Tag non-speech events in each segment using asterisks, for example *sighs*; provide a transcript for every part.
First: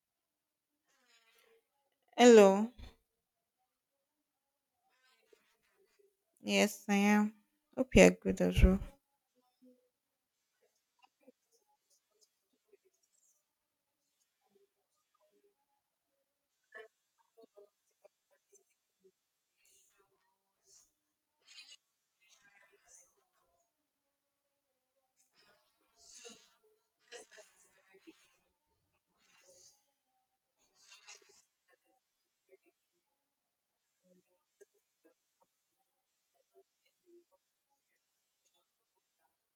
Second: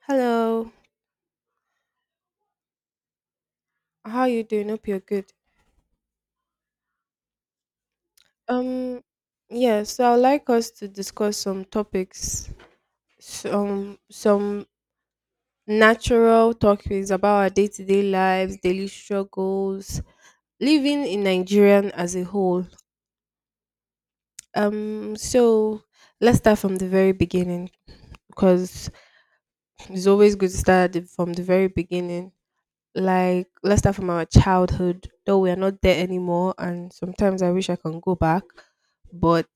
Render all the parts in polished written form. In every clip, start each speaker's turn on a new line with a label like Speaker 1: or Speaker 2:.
Speaker 1: Hello,
Speaker 2: Hello.
Speaker 1: how you doing? Hope you're good.
Speaker 2: Yes, I am. Hope you're good as well.
Speaker 1: Um, yeah, so I'd like us to discuss some topics, some natural topics about our day-to-day lives, daily struggles, living in Nigerian as a whole. So let's start from the very beginning because it's always good to start from the very beginning. Like, let's start from our childhood, though we are not there anymore, and sometimes I wish I can go back, but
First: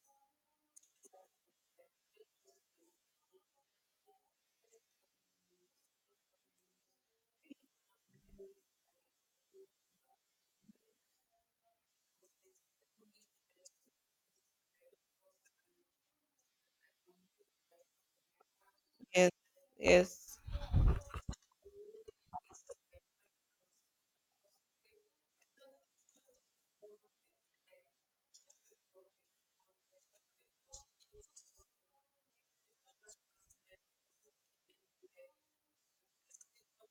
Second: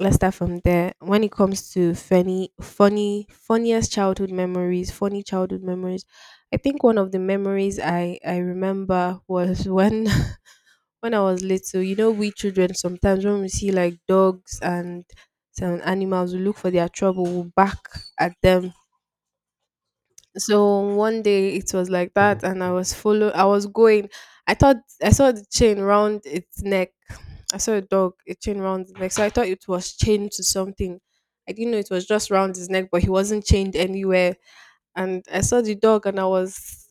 Speaker 1: let's start from there. When it comes to funniest childhood memories, funny childhood memories, I think one of the memories I remember was when *laughs* when I was little. You know, we children sometimes when we see like dogs and some animals, we look for their trouble, we will bark at them.
Speaker 2: Yes, yes.
Speaker 1: So one day it was like that, and I was follow. I was going. I thought I saw the chain round its neck. I saw a dog, a chain round its neck. So I thought it was chained to something. I didn't know it was just round his neck, but he wasn't chained anywhere. And I saw the dog, and I was,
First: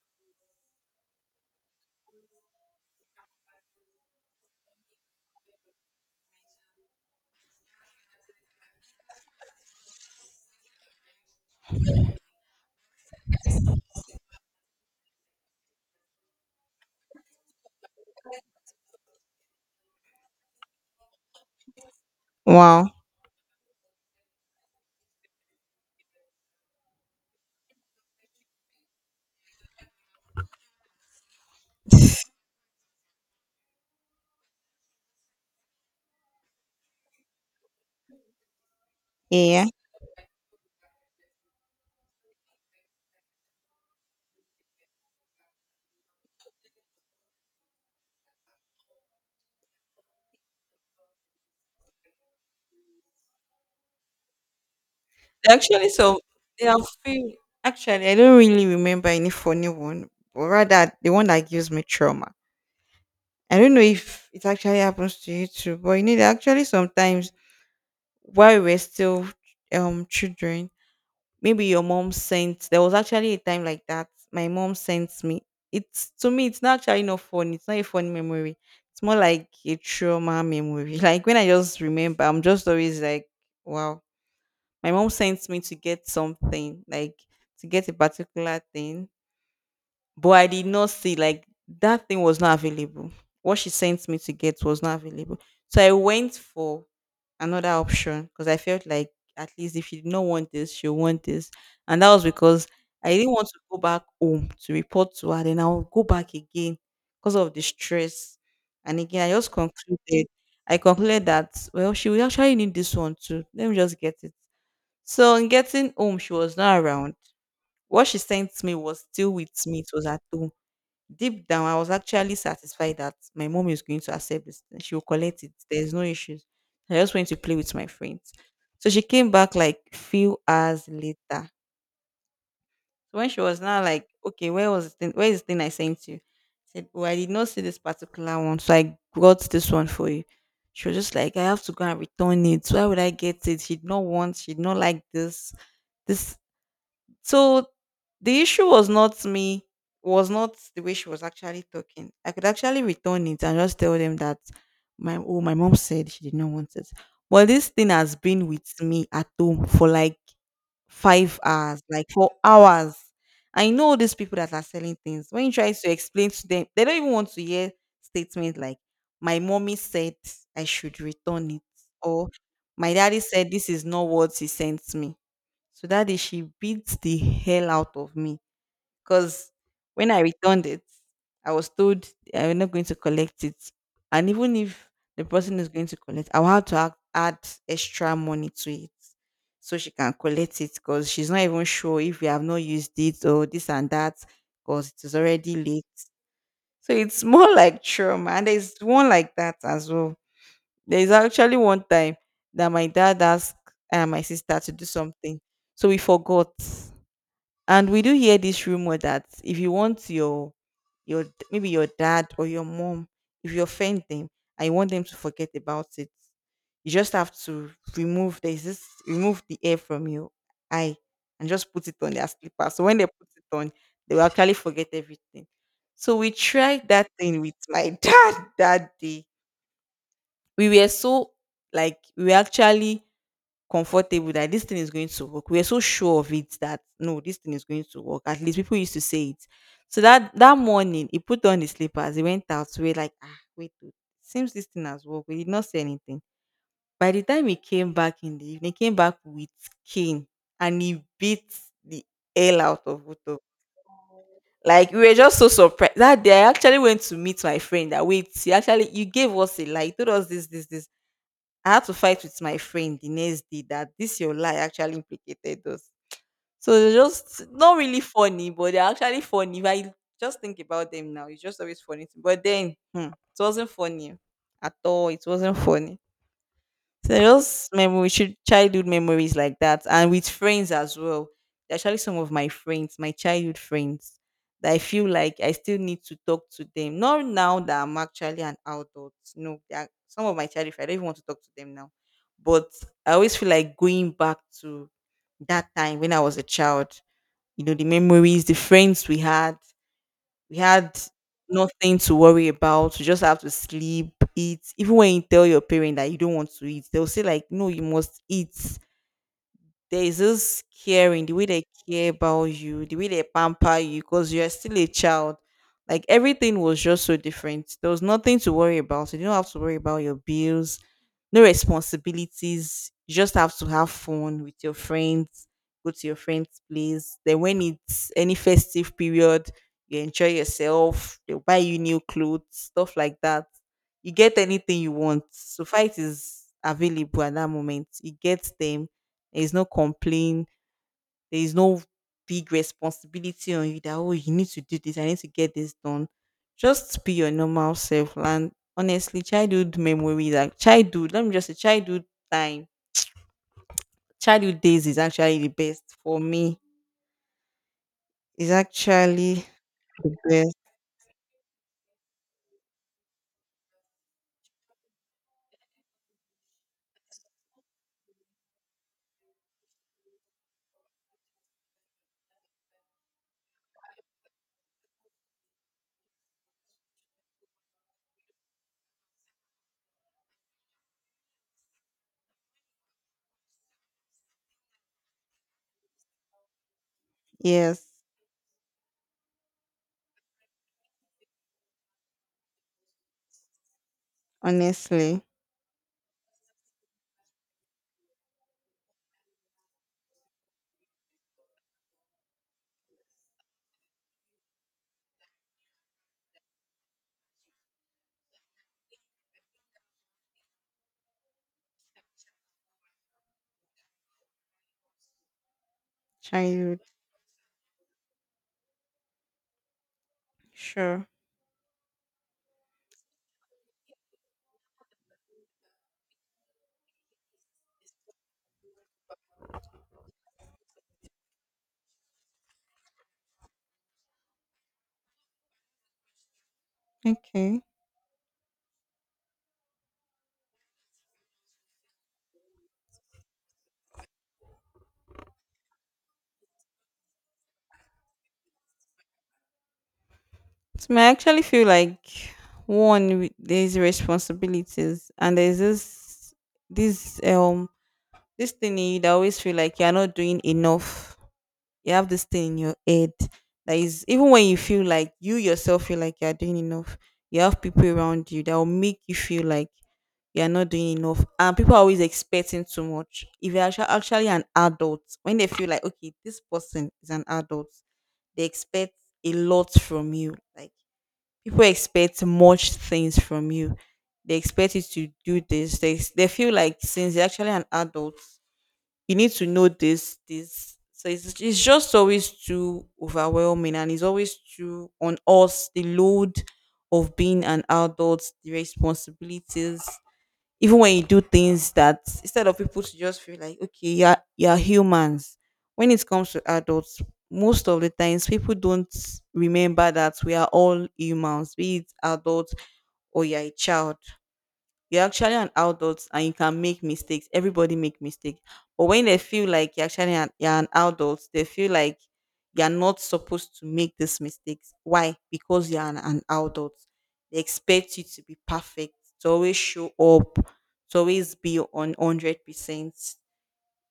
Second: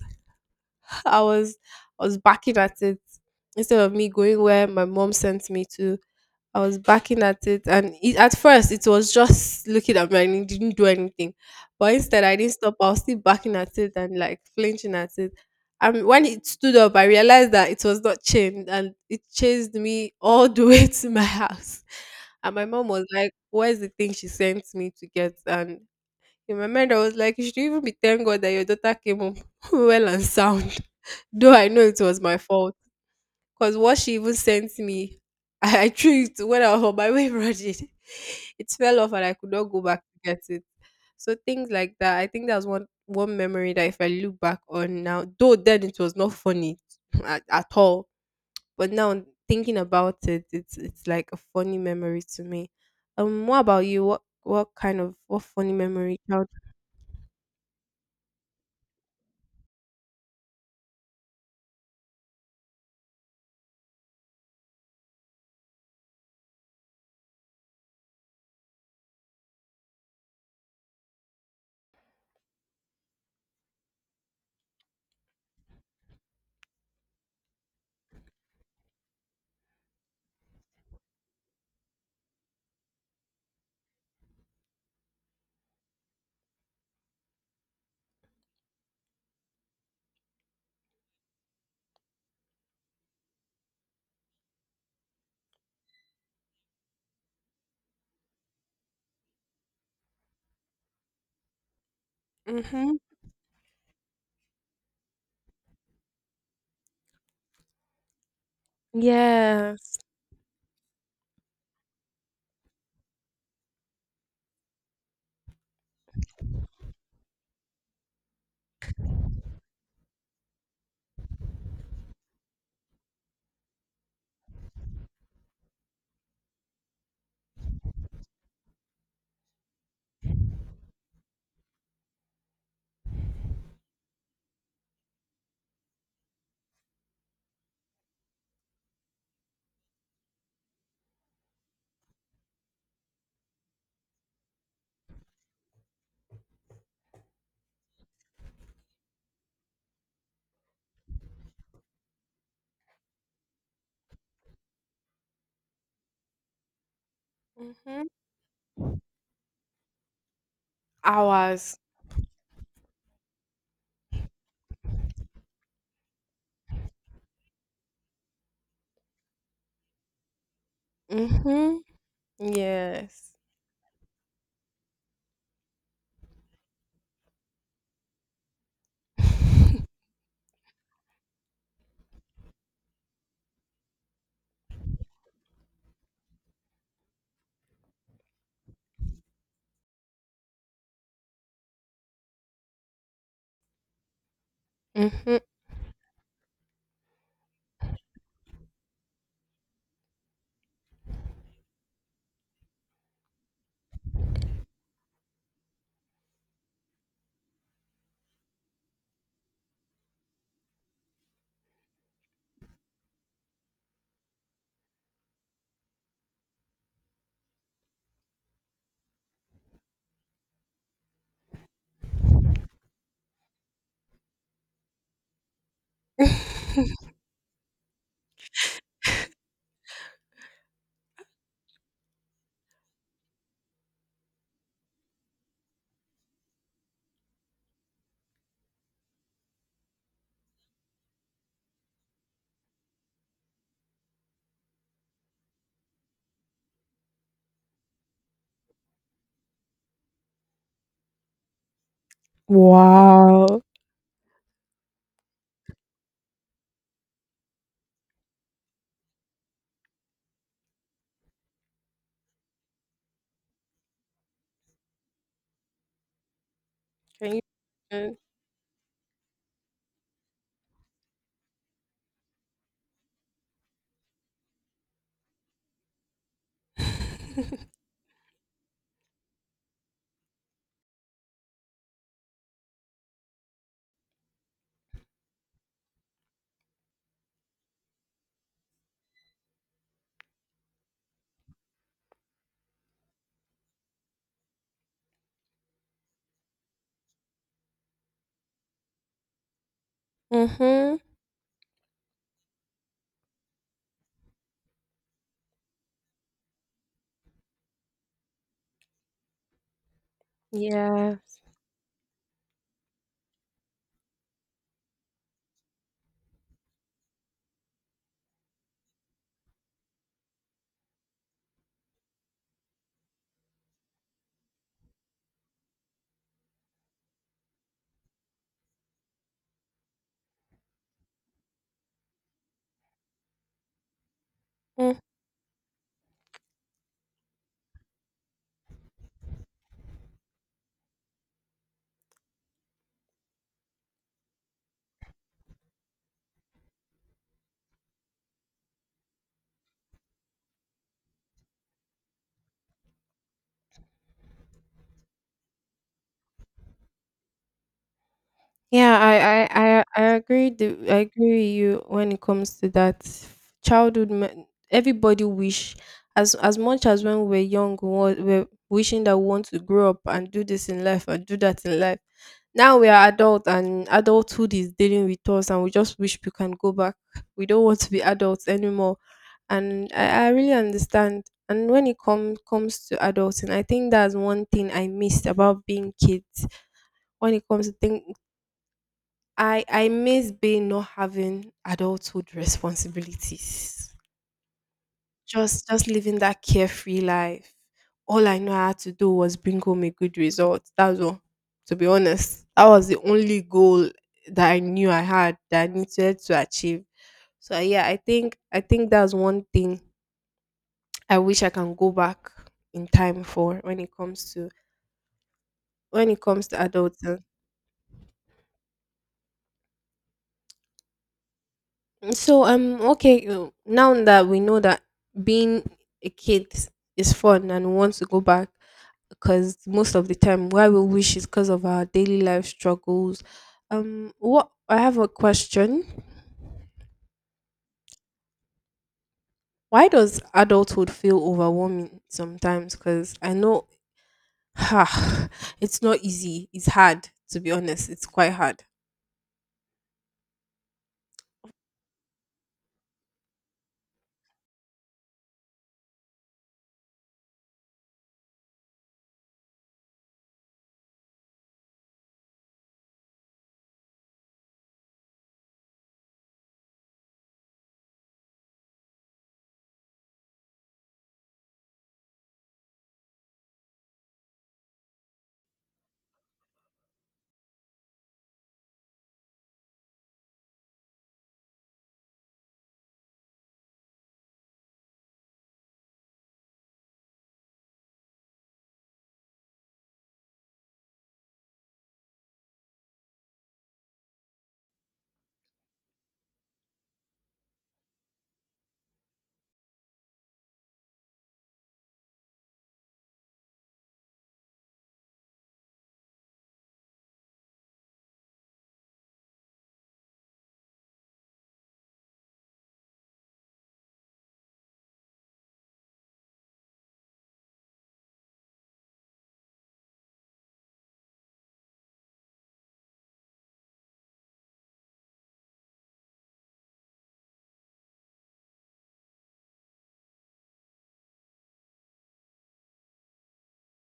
Speaker 1: *laughs* I was, I was barking at it instead of me going where my mom sent me to. I was backing at it, and it, at first it was just looking at me and it didn't do anything. But instead, I didn't stop. I was still backing at it and like flinching at it. And when it stood up, I realized that it was not chained, and it chased me all the *laughs* way to my house. And my mom
Speaker 2: Wow.
Speaker 1: was like, "Where's the thing she sent me to get?" And in my mind, I was like, "You should even be thank God that your daughter came home *laughs* well and sound." *laughs* Though I know it was my fault. Because what she even sent me, *laughs* I threw it when I was on my way running. *laughs* It fell off and I could not
Speaker 2: Yeah.
Speaker 1: go back to get it. So things like that. I think that's one memory that if I look back on now, though then it was not funny *sniffs* *laughs* at all. But now thinking about it, it's like a funny memory to me. What about you? What kind of what funny
Speaker 2: Actually,
Speaker 1: memory
Speaker 2: so
Speaker 1: child? *laughs*
Speaker 2: there are few. Actually, I don't really remember any funny one, but rather the one that gives me trauma. I don't know if it actually happens to you too, but you know, there are actually sometimes while we're still children, maybe your mom sent, there was actually a time like that my mom sent me. It's, to me it's not actually not fun, it's not a fun memory. It's more like a trauma memory. *laughs* Like when I just remember, I'm just always like, wow. My mom sent me to get something, like to get a particular thing, but I did not see, like that thing was not available. What she sent me to get was not available, so I went for another option because I felt like, at least if she did not want this, she'll want this. And that was because
Speaker 1: Mm-hmm.
Speaker 2: I didn't want to go back home to report to her, then I'll go back again because of the stress. And again, I just
Speaker 1: Yes.
Speaker 2: concluded, I concluded that well, she will actually need this one too. Let me just get it. So in getting home, she was not around. What she sent me was still with me. It was at home. Deep down, I was actually satisfied that my mom is going to accept this thing. She will collect it. There's no issues. I just went to play with my friends. So she came back like few hours later. So when she was now like, okay, where was the thing? Where is the thing I sent you? I said, oh, I did not see this particular one, so I got this one for you. She was just like, I have to go and return it. Why would I get it? She did not want. She did not like this. This. So the issue was not me, was not the way she was actually talking. I could actually return it and just tell them that my, oh, my mom said she did not want it. But this thing
Speaker 1: Mm-hmm.
Speaker 2: has been with me at home for like five
Speaker 1: Hours.
Speaker 2: hours, like 4 hours. I know these people that are selling things. When you try to explain to them, they don't even want to hear statements like, my mommy said I should return it,
Speaker 1: Mm-hmm.
Speaker 2: or my daddy
Speaker 1: Yes.
Speaker 2: said this is not what he sent me. So that day she beats the hell out of me because
Speaker 1: *laughs*
Speaker 2: when I returned it, I was told I'm not going to collect it. And even if the person is going to collect, I'll have to add extra money to it so she can collect it, because she's not even sure if we have not used it or this and that, because it is
Speaker 1: Mm-hmm.
Speaker 2: already late. So it's more *laughs* like trauma. And there's one like that as well. There's actually one time that my dad asked my sister to do something. So we forgot. And we do hear this rumor that if you want your maybe your dad or your mom, if you offend them and you want them to forget about it, you just have to remove, there's this, remove the air from your eye and just put it on their slipper, so when they put it on, they will actually forget everything. So we tried that
Speaker 1: *laughs*
Speaker 2: thing with my *laughs* dad that day. We were so, like we were actually comfortable that this thing is going to work. We are so sure of it that no, this thing is going to work. At least people used to say it. So that morning, he put on his slippers. He went out. We were like, ah, wait, oh, seems this thing has worked. We did not say anything. By the time he came back in the evening, he came back with cane, and he beat the hell out of Uto.
Speaker 1: Wow.
Speaker 2: Like we were just so surprised that day. I actually went to meet my friend. That, wait, he actually, you gave us a lie. He told us this, this, this. I had to fight with my friend the next day that this your lie actually implicated us. So they're
Speaker 1: Can you
Speaker 2: just not really
Speaker 1: *laughs*
Speaker 2: funny, but they're actually funny. If I just think about them now, it's just always funny. But then hmm, it wasn't funny at all. It wasn't funny. So those memories, should childhood memories like that, and with friends as well. There are, actually, some of my friends, my childhood friends, that I feel like I still need to talk to them. Not now that I'm actually an adult. No, they are, some of my childhood friends, I don't even want to talk to them now. But I always feel like going back to that time when I was a child. You know, the memories, the friends we
Speaker 1: mhm.
Speaker 2: had nothing to worry about. You just have to sleep, eat. Even when you tell your parent that you don't want to eat, they'll say like, "No, you must eat." There is this
Speaker 1: Yeah.
Speaker 2: caring, the way they care about you, the way they pamper you, because you're still a child. Like everything was just so different. There was nothing to worry about. You don't have to worry about your bills, no responsibilities. You just have to have fun with your friends, go to your friends' place. Then when it's any festive period, you enjoy yourself. They'll buy you new clothes, stuff like that. You get anything you want. So fight is available at that moment. You get them, there is no complaint. There is no big responsibility on you that, oh, you need to do this. I need to get this done. Just be your normal self. And honestly, childhood memories, like childhood. Let me just say, childhood time, childhood days is actually the best for me. Is
Speaker 1: Yeah,
Speaker 2: actually
Speaker 1: I
Speaker 2: the
Speaker 1: agree.
Speaker 2: best.
Speaker 1: I agree with you when it comes to that childhood. Everybody wish, as much as when we were young, we're wishing that we want to grow up and do this in life and do that in life. Now we are adult and adulthood is dealing with us, and we just wish we can go back. We don't want to be adults anymore, and I really understand. And when comes to adulting, I think that's one thing I missed about being kids when it comes to
Speaker 2: Yes,
Speaker 1: thing. I miss being not having adulthood responsibilities.
Speaker 2: honestly,
Speaker 1: Just living that carefree life. All I know I had to do was bring home a good result. That was all. To be honest, that was the only goal that I knew I had that I needed to achieve. So yeah, I think that's one thing I wish I can go back in time for when it comes to
Speaker 2: childhood.
Speaker 1: adults.
Speaker 2: Sure.
Speaker 1: So okay, now that we know that being a kid is fun and we want to go back because most of the time why we wish is because of our daily life struggles. What, I have a question.
Speaker 2: Okay.
Speaker 1: Why does adulthood feel overwhelming sometimes? Because I know *sighs* ha it's not easy. It's hard to be honest. It's quite hard.
Speaker 2: So I actually feel like one there's responsibilities, and there's this this this thing in you that always feel like you're not doing enough. You have this thing in your head that is, even when you feel like you yourself feel like you're doing enough, you have people around you that will make you feel like you're not doing enough. And people are always expecting too much. If you're actually an adult, when they feel like, okay, this person is an adult, they expect a lot from you. Like people expect much things from you. They expect you to do this. They feel like, since you're actually an adult, you need to know this this. So it's just always too overwhelming, and it's always too on us, the load of being an adult, the responsibilities. Even when you do things that, instead of people to just feel like okay, you're humans, when it comes to adults, most of the times people don't remember that we are all humans, be it adults or you're a child. You're actually an adult and you can make mistakes. Everybody make mistakes. But when they feel like you're actually an, you're an adult, they feel like you're not supposed to make these mistakes. Why? Because you're an adult. They expect you to be perfect, to always show up, to always be on 100%.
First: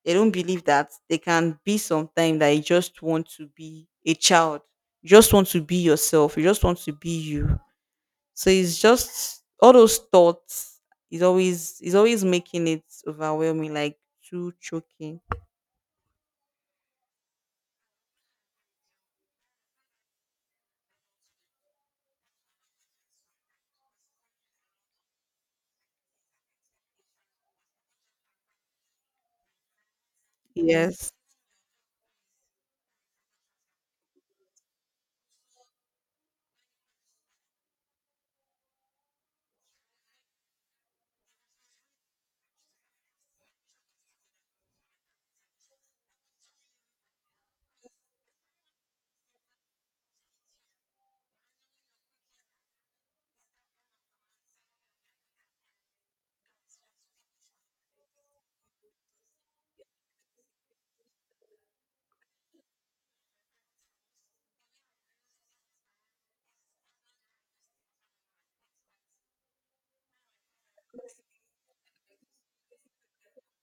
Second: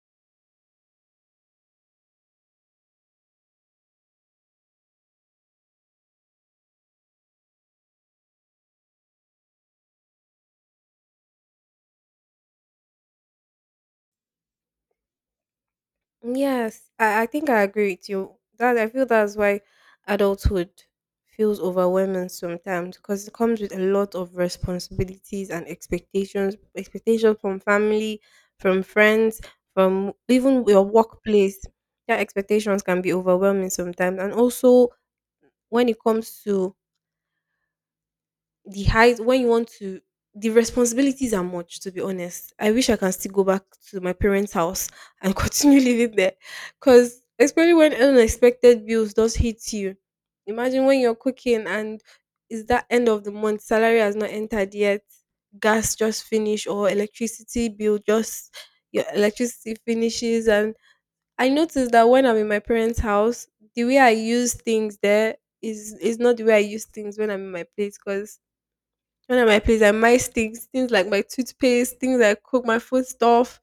Speaker 2: They don't believe that they can be sometimes that you just want to be a child. You just want to be yourself. You just want to be you. So it's just all those thoughts is always, is always making it overwhelming, like too choking.
Speaker 1: Yes, I think I agree with you. That I feel that's why adulthood feels overwhelming sometimes because it comes with a lot of responsibilities and expectations, expectations from family, from friends, from even your
Speaker 2: Yes.
Speaker 1: workplace. That expectations can be overwhelming sometimes. And also when it comes to the height when you want to, the responsibilities are much, to be honest. I wish I can still go back to my parents house and *laughs* continue living there because especially when unexpected bills does hit you, imagine when you're cooking and it's that end of the month salary has not entered yet, gas just finished or electricity bill just, your electricity finishes. And I noticed that when I'm in my parents house, the way I use things there is not the way I use things when I'm in my place. Because one of my place, I mice things, things like my toothpaste, things I cook, my food stuff.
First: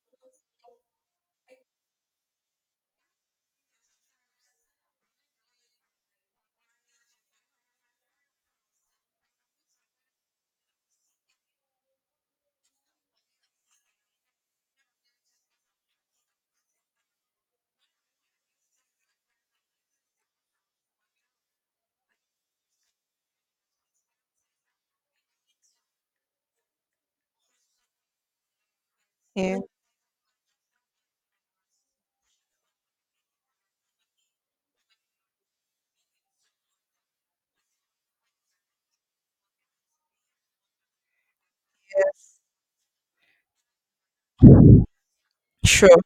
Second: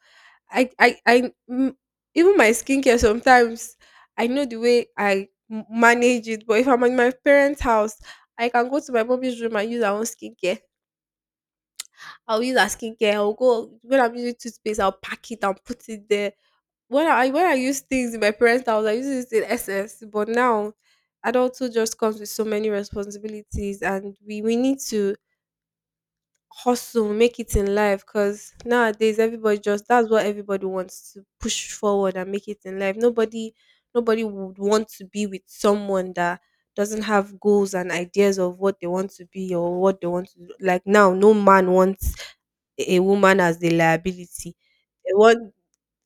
Speaker 1: I, I, I, mm, Even my skincare sometimes, I know the way manage it. But if I'm in my parents' house, I can go to my mommy's room and use her own skincare. I'll use her skincare. I'll go, when I'm using toothpaste, I'll pack it and put it there. When I use things in my parents' house, I use it in SS. But now, adulthood just comes with so many responsibilities. And we need to hustle, make it in life because nowadays everybody
Speaker 2: Yeah.
Speaker 1: just, that's what everybody wants to push forward and make it in life. Nobody would want to be with someone that doesn't have goals and ideas of what they want to be or what they want to do. Like now, no man wants
Speaker 2: Yes.
Speaker 1: a woman as the liability. They want,
Speaker 2: Sure.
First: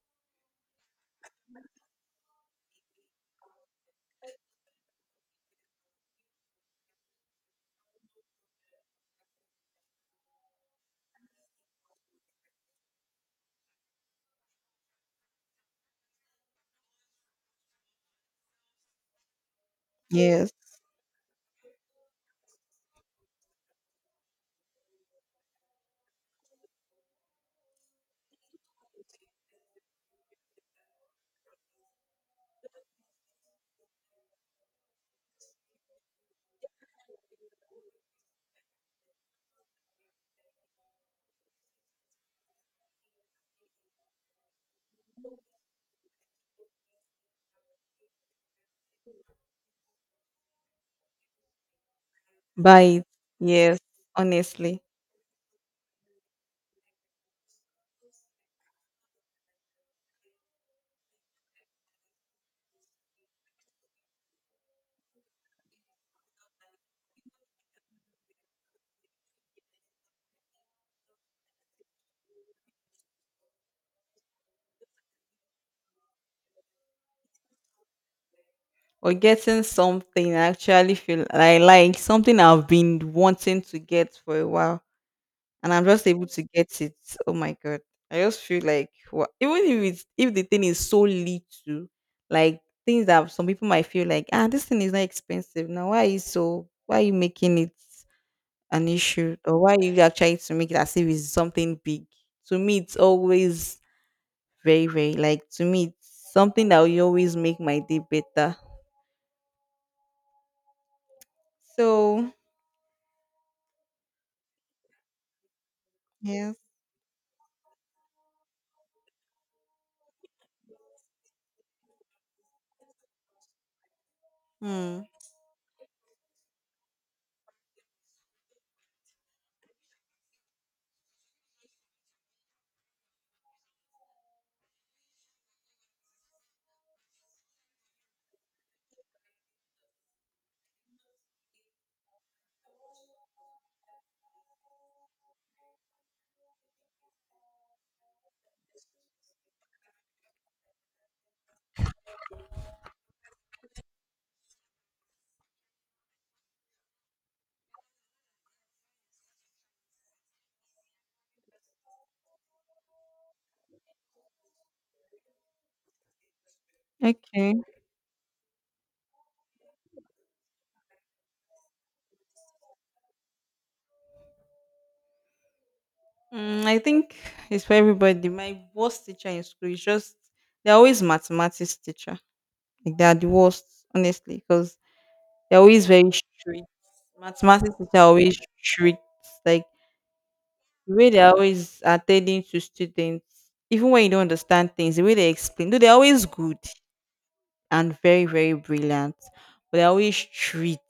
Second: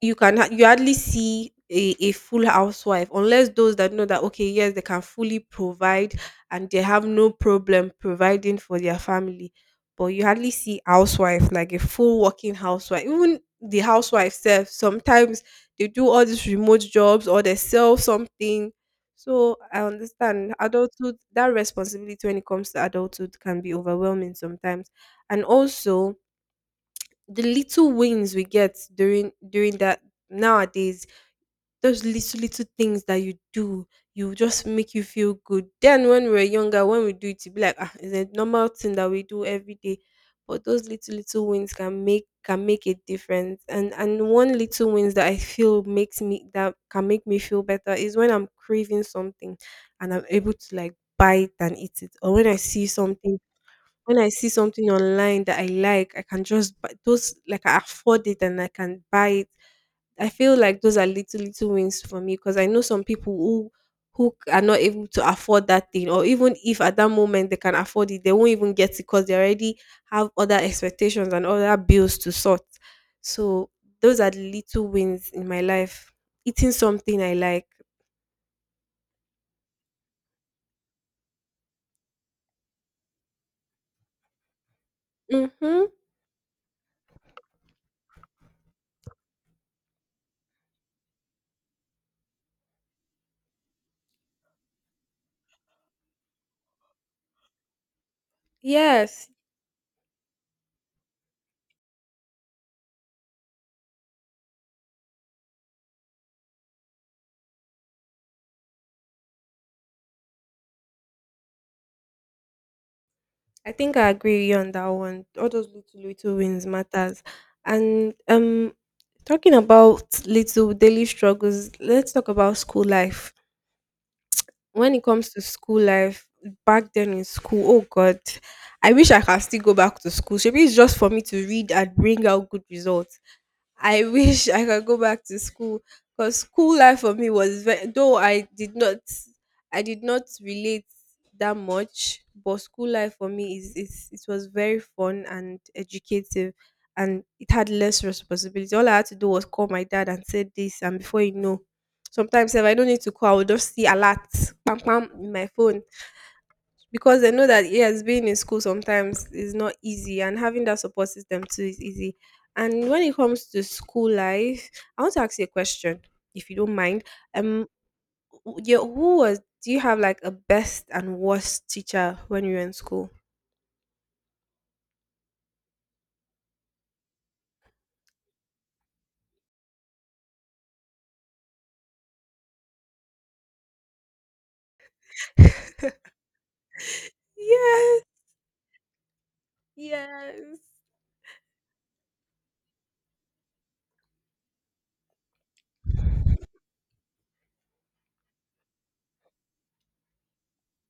Speaker 1: you hardly see a full housewife unless those that know that okay yes they can fully provide and they have no problem providing for their family. But you hardly see housewife like a full working housewife. Even the housewife self sometimes, they do all these remote jobs or they sell something. So I
Speaker 2: Yes.
Speaker 1: understand adulthood, that responsibility when it comes to adulthood can be overwhelming sometimes. And also the little wins we get during that nowadays, those little little things that you do, you just make you feel good. Then when we were younger, when we do it, it be like ah, it's a normal thing that we do every day. But those little little wins can make a difference. And one little wins that I feel makes me that can make me feel better is when I'm craving something and I'm able to like buy it and eat it, or when I see
Speaker 2: Bite.
Speaker 1: something
Speaker 2: Yes.
Speaker 1: when I see
Speaker 2: Honestly.
Speaker 1: something online that I like, I can just buy those, like I afford it and I can buy it. I feel like those are little little wins for me because I know some people who are not able to afford that thing, or even if at that moment they can afford it, they won't even get it because they already have other expectations and other bills to sort. So those are the little wins in my life. Eating something I like.
Speaker 2: Or getting something I actually feel I like, something I've been wanting to get for a while, and I'm
Speaker 1: Mm-hmm.
Speaker 2: just able to get it. Oh my god. I just feel like what, even if it's, if the thing is so little, like things that some people might feel like, ah, this thing is not expensive. Now why are you so, why are you making it an
Speaker 1: Yes.
Speaker 2: issue? Or why are you are trying to make it as if it's something big? To me it's always very, very, like to me it's something that will always make my day better. So
Speaker 1: I think I agree with you on that one. All those little little
Speaker 2: yes.
Speaker 1: wins matters. And talking about little daily struggles, let's talk about school life. When
Speaker 2: Hmm.
Speaker 1: it comes to school life, back then in school, oh god, I wish I can still go back to school. Maybe it's just for me to read and bring out good results. I *laughs* wish I could go back to school because school life for me was very, though I did not relate that much, but school life for me is, it was very fun and educative and it had less responsibility. All I had to do was call my dad and say this and before you know, sometimes if I don't need to call, I will just see alert pam pam in my phone because I know that yes, being in school sometimes is not easy, and having that support system too is easy. And when it comes to school life, I want to ask you a question, if you don't mind.
Speaker 2: Okay.
Speaker 1: Um, yeah, who was? Do you have like a best and worst teacher when you were in school?
Speaker 2: Mm, I think it's for everybody. My worst teacher in school is just, they're always mathematics teacher. Like they are the worst, honestly, because they're always
Speaker 1: *laughs*
Speaker 2: very strict. Mathematics teacher
Speaker 1: Yes,
Speaker 2: are always strict. Like
Speaker 1: yes.
Speaker 2: the way they're always attending to students, even when you don't understand things, the way they explain, though they're always good and very, very brilliant, but they're always strict.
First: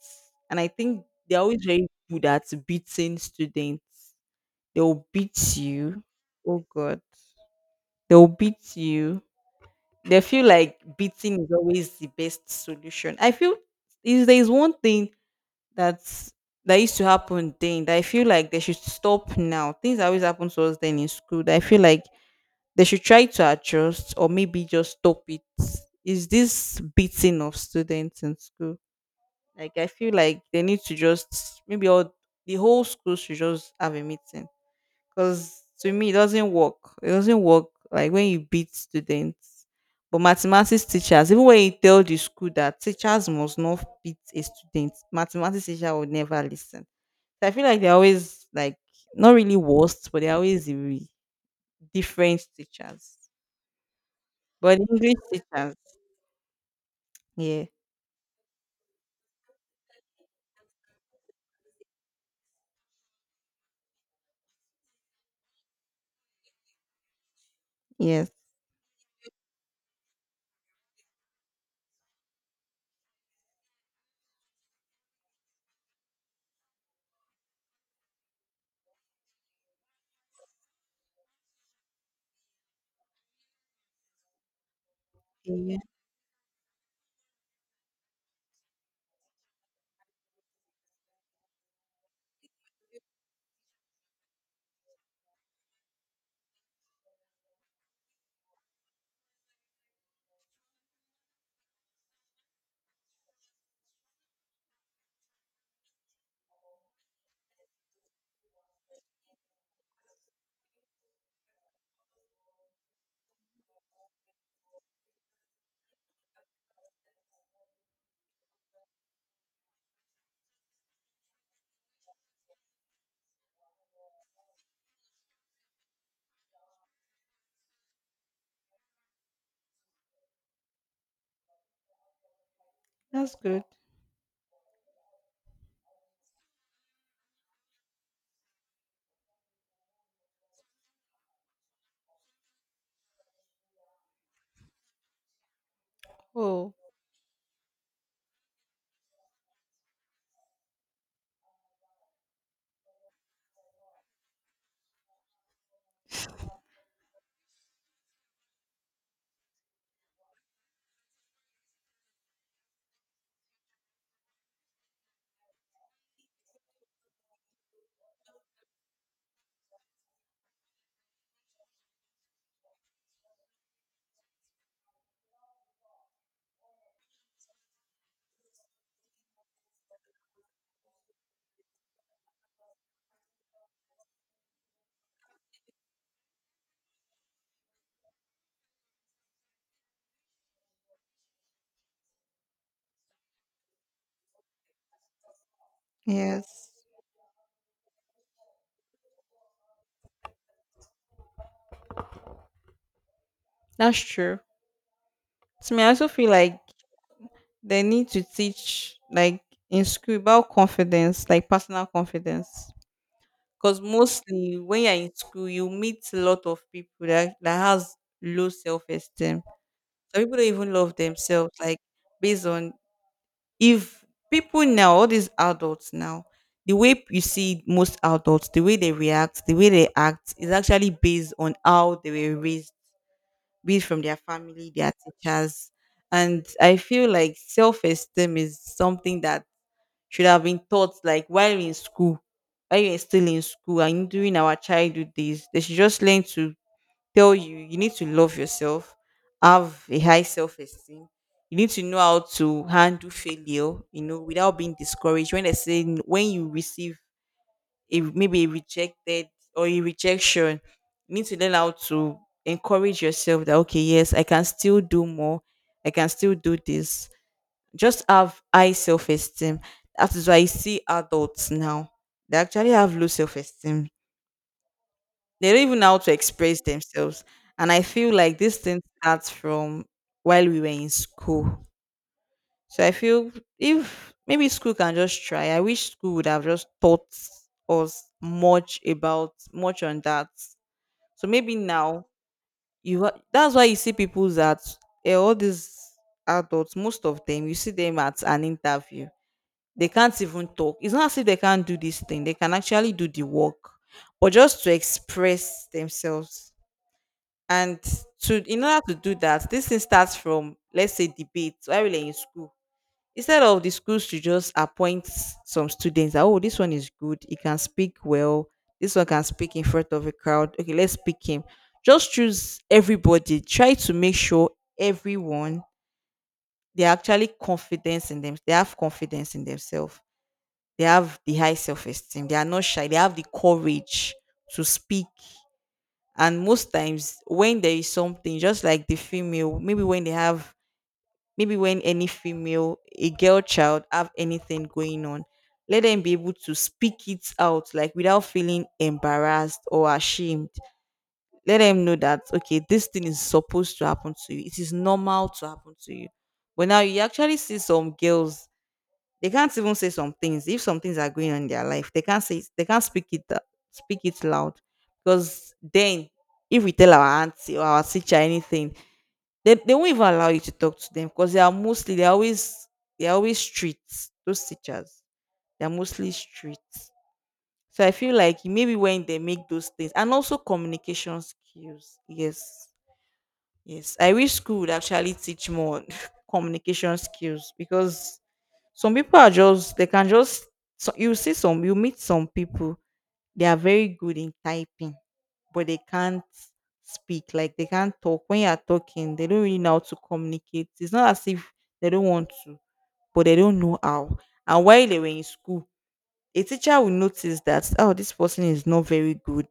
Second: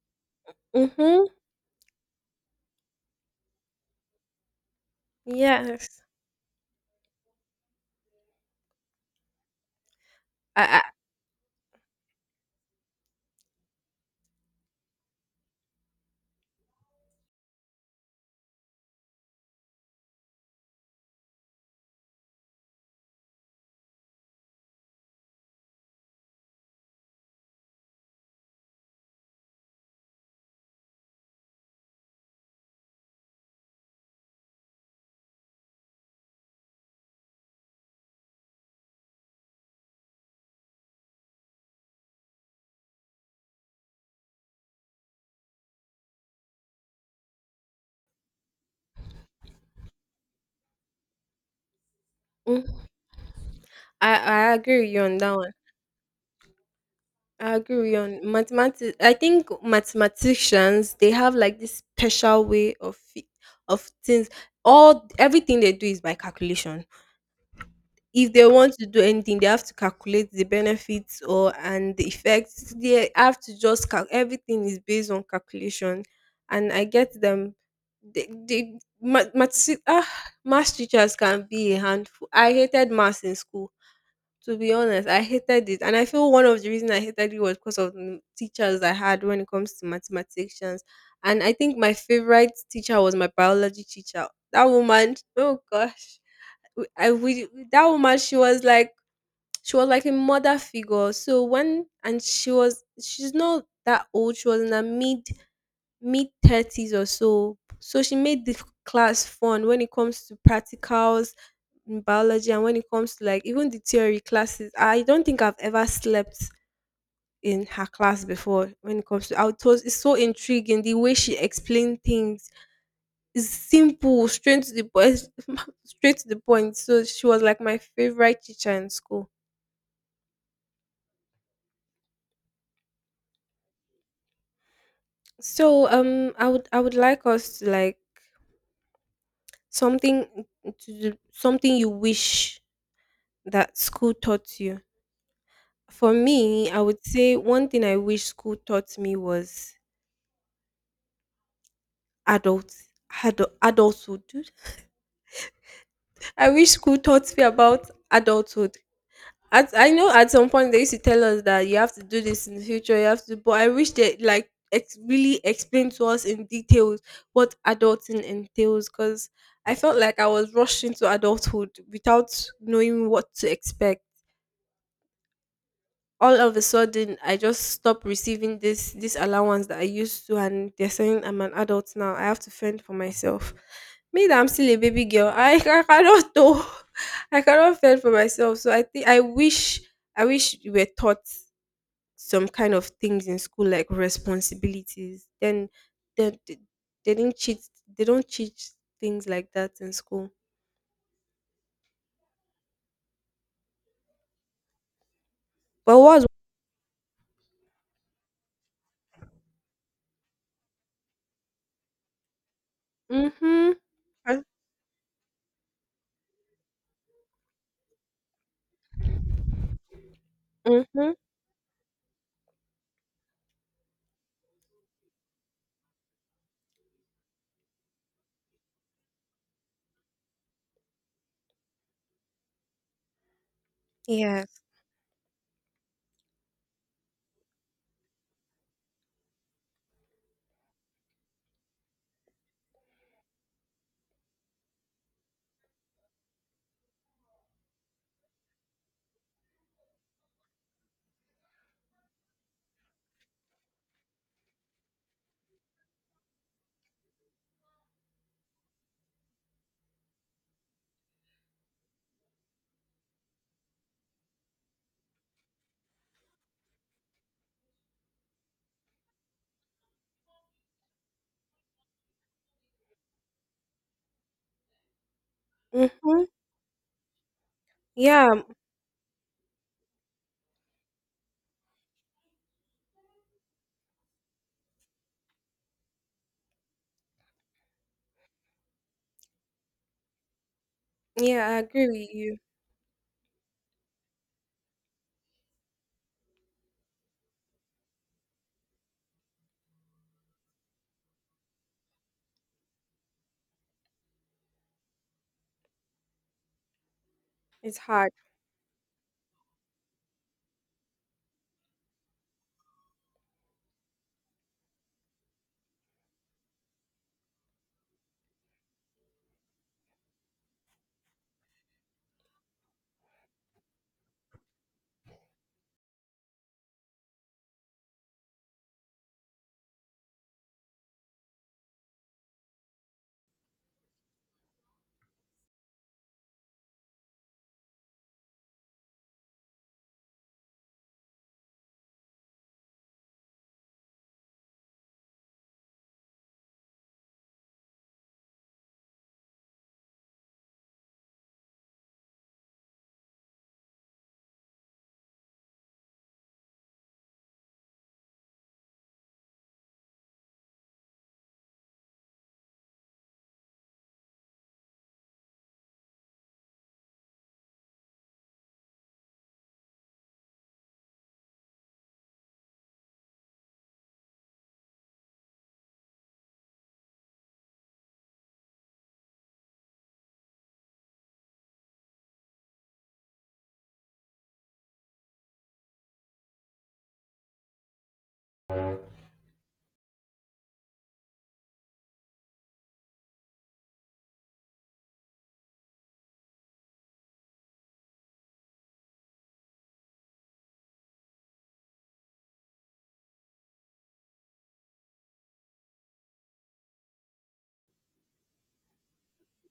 Speaker 2: And I think
Speaker 1: Mhm.
Speaker 2: they're always very good at beating students. They'll beat
Speaker 1: Yes.
Speaker 2: you. Oh God. They'll beat you. They feel like
Speaker 1: I,
Speaker 2: beating is always the best solution. I feel if there is one thing that's that used to happen then that I feel like they should stop now. Things that always happen to us then in school that I feel like they should try to adjust or maybe just stop it. Is this beating of students in school? Like I feel like they need to just maybe all the whole school should just have a meeting because to me it doesn't work. It doesn't work like when you beat students. But mathematics teachers, even when you tell the school that teachers must not beat a student, mathematics teacher would never listen. So I feel like they're always like not really worst, but they're always the different
Speaker 1: mm,
Speaker 2: teachers.
Speaker 1: I agree
Speaker 2: But
Speaker 1: with you
Speaker 2: English
Speaker 1: on that.
Speaker 2: teachers,
Speaker 1: I
Speaker 2: yeah,
Speaker 1: agree on mathematics. I think mathematicians, they have like this special way of things. All everything they do is by calculation.
Speaker 2: yes,
Speaker 1: If they want to do anything, they have to calculate the benefits or and the effects. They have to just everything is based on calculation, and I get them. They math teachers can be a handful. I hated maths in school to be honest, I hated
Speaker 2: yeah,
Speaker 1: it, and I feel one of the reason I hated it was because of the teachers I had when it comes to mathematicians. And I think my favorite teacher was my biology teacher. That woman, oh gosh, w- I we that woman, she was like a mother figure. So when and she's not that old. She was in her mid 30s or so. So she made the class fun when it comes to practicals in biology and when it comes to like even the theory classes. I don't think I've ever slept in her class before. When it comes to I was it's so intriguing the way she explained things is simple, straight to the point, *laughs* straight to the point. So she was like my favorite teacher in school.
Speaker 2: that's good.
Speaker 1: So I would like us to like something to do, something you wish that school taught you. For me,
Speaker 2: Oh,
Speaker 1: I would say one thing I wish school taught me was adult, adulthood. *laughs* I wish school taught me about adulthood. I know at some point they used to tell us that you have to do this in the future, you have to, but I wish they like really explained to us in details what adulting entails because I felt like I was rushed into adulthood without knowing what to expect. All of a sudden I just stopped receiving this allowance that I used to and they're saying I'm an adult now. I have to fend for myself. Me that I'm still a baby girl, I, *laughs* I cannot do *laughs* I cannot fend for myself. So I think I wish we were taught some kind of things in school like responsibilities. Then they, they,
Speaker 2: yes,
Speaker 1: they didn't cheat, they don't teach things like that in school.
Speaker 2: that's true. To me, I
Speaker 1: But
Speaker 2: also
Speaker 1: what
Speaker 2: feel like they need to teach like in school about confidence, like personal confidence.
Speaker 1: mm-hmm.
Speaker 2: Because mostly when you're in school, you meet a lot of people that has low self esteem. Some people don't even love
Speaker 1: Mm-hmm.
Speaker 2: themselves. Like based on if people now, all these adults now, the way you see most adults, the way they react, the way they act is actually based on how they were raised, be it from their
Speaker 1: Yes.
Speaker 2: family, their teachers, and I feel like self esteem is something that should have been taught like while in school, while you're still in school and during our childhood days. They should just learn to tell you you need to love yourself, have a high self esteem. You need to know how to handle failure, without being discouraged. When they say when you receive a, maybe a rejected or a rejection, you need to learn how to encourage yourself that okay, yes, I can still do more. I can still do this just have high self esteem. That is why you see adults now. They actually have low self esteem. They don't even know how to
Speaker 1: Mm-hmm.
Speaker 2: express themselves. And I feel like
Speaker 1: Yeah,
Speaker 2: this thing starts from while we were in school. So I feel if maybe school can just try. I wish school would have just taught us much about much on that. So
Speaker 1: yeah,
Speaker 2: maybe
Speaker 1: I agree
Speaker 2: now
Speaker 1: with you.
Speaker 2: that's why you see people that all these adults, most of them, you see them at an interview. They can't even talk. It's not as if they can't do this thing. They can actually do the work, but just to express themselves.
Speaker 1: It's
Speaker 2: And
Speaker 1: hard.
Speaker 2: to in order to do that, this thing starts from let's say debates while we're in school. Instead of the schools to just appoint some students, that, oh, this one is good, he can speak well, this one can speak in front of a crowd. Okay, let's pick him. Just choose everybody. Try to make sure everyone they are actually confidence in them. They have confidence in themselves they have the high self esteem. They are not shy. They have the courage to speak. And most times, when there is something, just like the female, maybe when they have, maybe when any female, a girl child, have anything going on, let them be able to speak it out, like without feeling embarrassed or ashamed. Let them know that, okay, this thing is supposed to happen to you. It is normal to happen to you. But now you actually see some girls they can't even say some things. If some things are going on in their life, they can't say they can't speak it out- speak it loud. Because then if we tell our auntie or our teacher anything, they won't even allow you to talk to them because they are mostly they're always strict, those teachers. They're mostly strict. So I feel like maybe when they make those things and also communication skills. Yes. Yes. I wish school would actually teach more *laughs* communication skills because some people are just they can just so you see some you meet some people they are very good in typing but they can't speak like they can't talk when you are talking they don't really know how to communicate. It's not as if they don't want to but they don't know how, and while they were in school a teacher will notice that oh this person is not very good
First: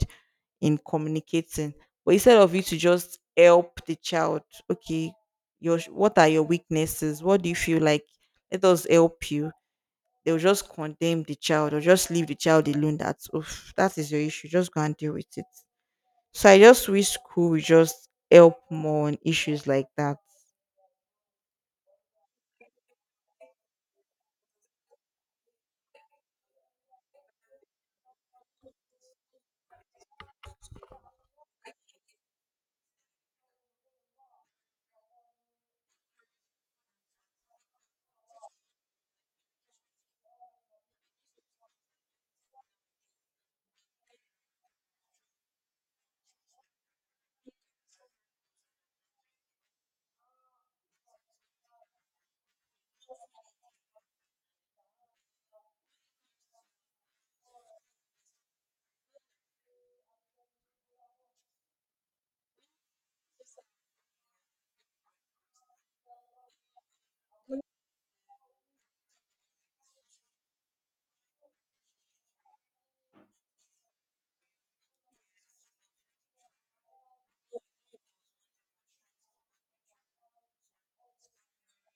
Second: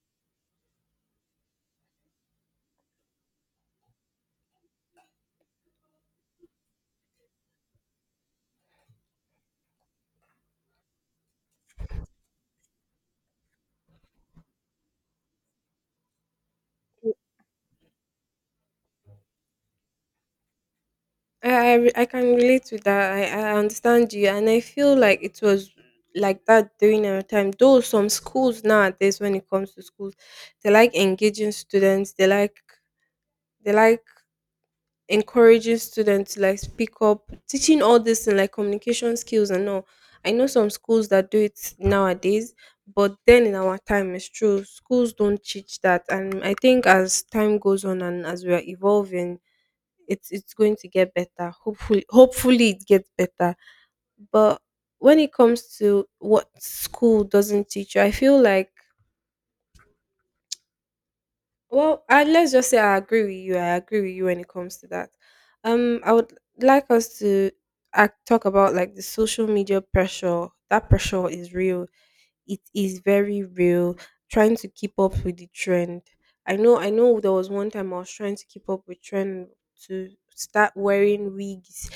Speaker 2: in communicating, but instead of you to just help the child, okay, your what are your weaknesses, what do you feel like, let us help you, they'll just condemn the child or just leave the child alone that oof, that is your issue just go and deal with it. So I just wish school would just help more on issues like that.
Speaker 1: I can relate with that. I understand you, and I feel like it was like that during our time. Though some schools nowadays, when it comes to schools, they like engaging students. They like encouraging students to like speak up, teaching all this and like communication skills and all. I know some schools that do it nowadays, but then in our time, it's true schools don't teach that. And I think as time goes on and as we are evolving it's going to get better. Hopefully it gets better. But when it comes to what school doesn't teach you, I feel like well, let's just say I agree with you. I agree with you when it comes to that. I would like us to talk about like the social media pressure. That pressure is real. It is very real. Trying to keep up with the trend. I know. I know. There was one time I was trying to keep up with trend to start wearing wigs,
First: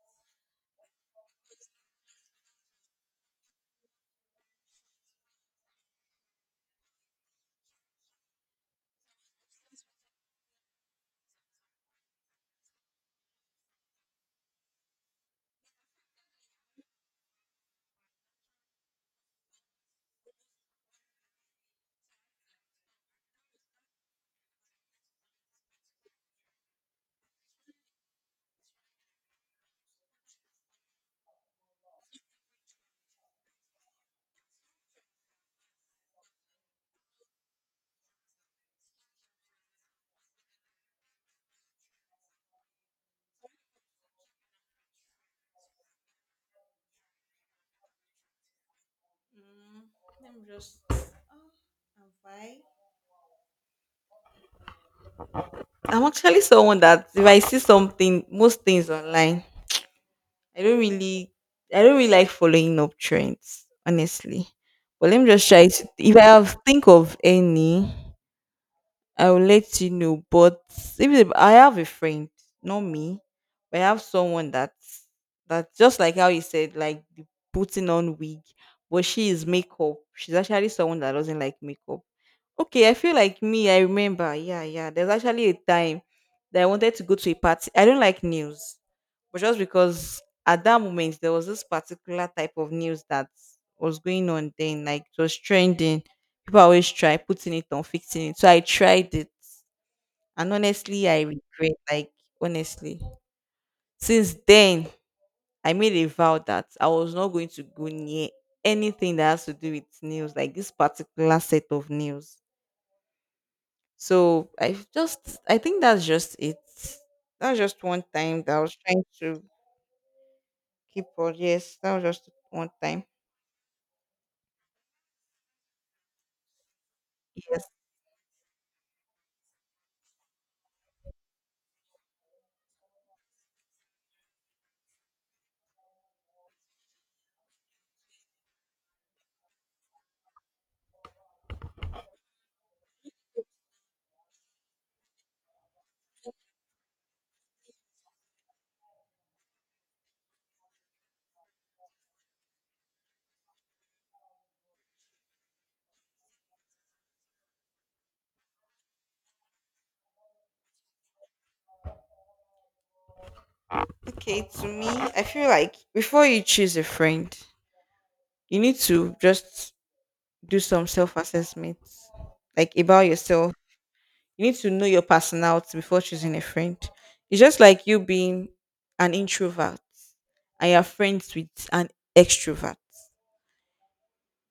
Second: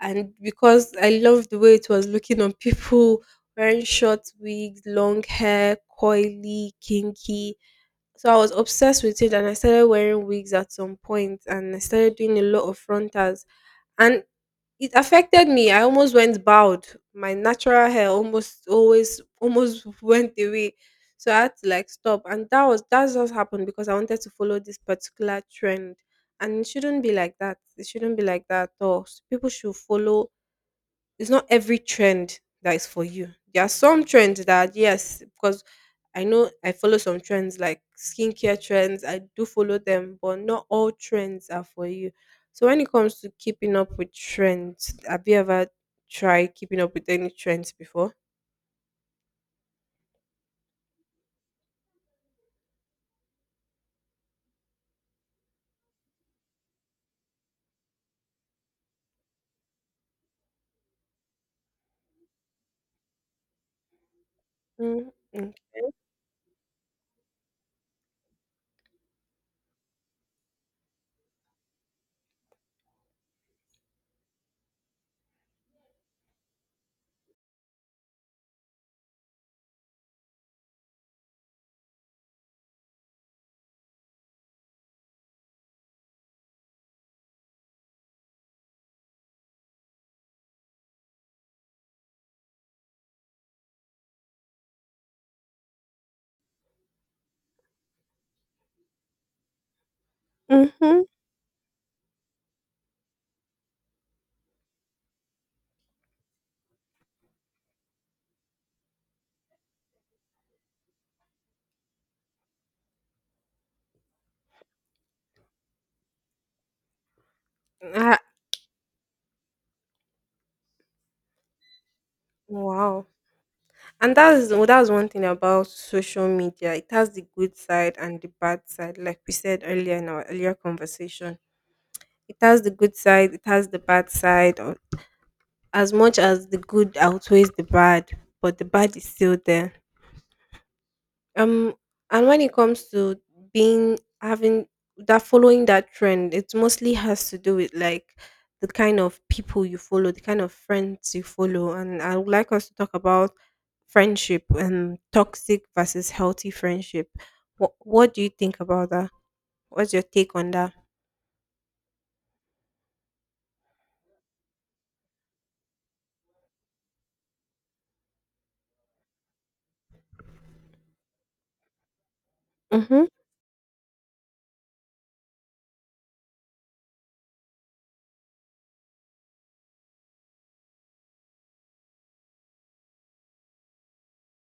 Speaker 1: and because I loved the way it was looking on people *laughs* wearing short wigs, long hair, coily, kinky. So I was obsessed with it and I started wearing wigs at some point and I started doing a lot of frontals and it affected me. I almost went bald. My natural hair almost always almost *laughs* went away. So I had to like stop. And that's what happened because I wanted to follow this particular trend. And it shouldn't be like that. It shouldn't be like that at all. So people should follow, it's not every trend that is for you. There are some trends that yes, because I know I follow some trends like skincare trends. I do follow them, but not all trends are for you. So when it comes to keeping up with trends, have you ever try keeping up with any trends before?
Speaker 2: Mm, let me just- oh, I'm fine. I'm actually someone that if I see something, most things online, I don't really, I don't really like following up trends, honestly.
Speaker 1: Mm,
Speaker 2: But let me just
Speaker 1: mm,
Speaker 2: try to, if I have think of any, I will let you know. But if I have a friend, not me, but I have someone that just like how you said, like the putting on wig, but she is makeup. She's actually someone that doesn't like makeup. Okay, I feel like me. I remember, yeah. There's actually a time that I wanted to go to a party. I don't like news, but just because at that moment there was this particular type of news that was going on then, like it was trending. People always try putting it on, fixing it. So I tried it and
Speaker 1: mhm.
Speaker 2: honestly, I regret, like, honestly. Since then, I made a vow that I was not going to go near anything that has to do with nails, like this particular set of nails. So I just, I think that's just it. That was just one
Speaker 1: Ah,
Speaker 2: time that I was trying to keep on. Yes, that was just one time.
Speaker 1: wow. And that's, well, that's one thing about social media. It has the good
Speaker 2: Yes.
Speaker 1: side and the bad side, like we said earlier in our earlier conversation. It has the good side, it has the bad side. Or as much as the good outweighs the bad, but the bad is still there. Um, and when it comes to being having that following that trend, it mostly has to do with like the kind of people you follow, the kind of friends you follow, and I would like us to talk about friendship and toxic versus healthy friendship. What do you think about that? What's your take on that?
Speaker 2: Okay, to me, I feel like before you choose a friend, you need to just do some self assessment, like
Speaker 1: Mm-hmm.
Speaker 2: about yourself. You need to know your personality before choosing a friend. It's just like you being an introvert and you're friends with an extrovert.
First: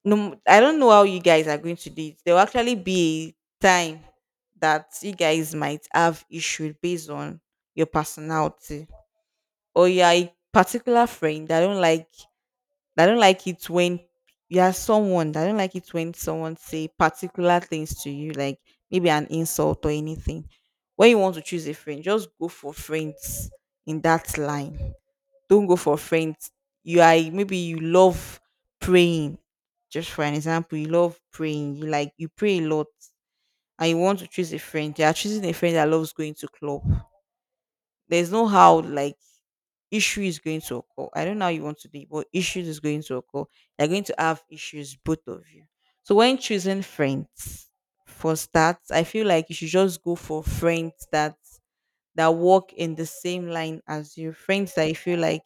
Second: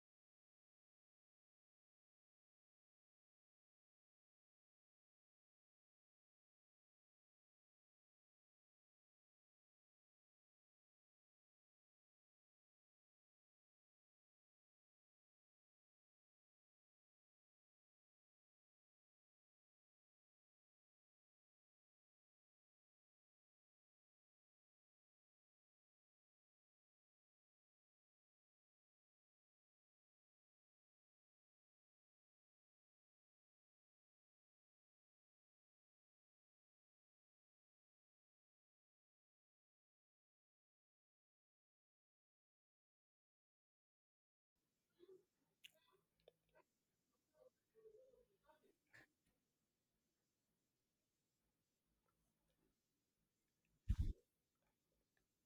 Speaker 2: No, I don't know how you guys are going to do it. There will actually be a time that you guys might have issues based on your personality. Or you're a particular friend. I don't like it when you are someone. I don't like it when someone say particular things to you, like maybe an insult or anything. When you want to choose a friend, just go for friends in that line. Don't go for friends. You are maybe you love praying. Just for an example, you love praying. You like you pray a lot, and you want to choose a friend. You are choosing a friend that loves going to club. There's no how like issue is going to occur. I don't know how you want to do it, but issues is going to occur. You're going to have issues, both of you. So when choosing friends, for starts, I feel like you should just go for friends that work in the same line as you. Friends that you feel like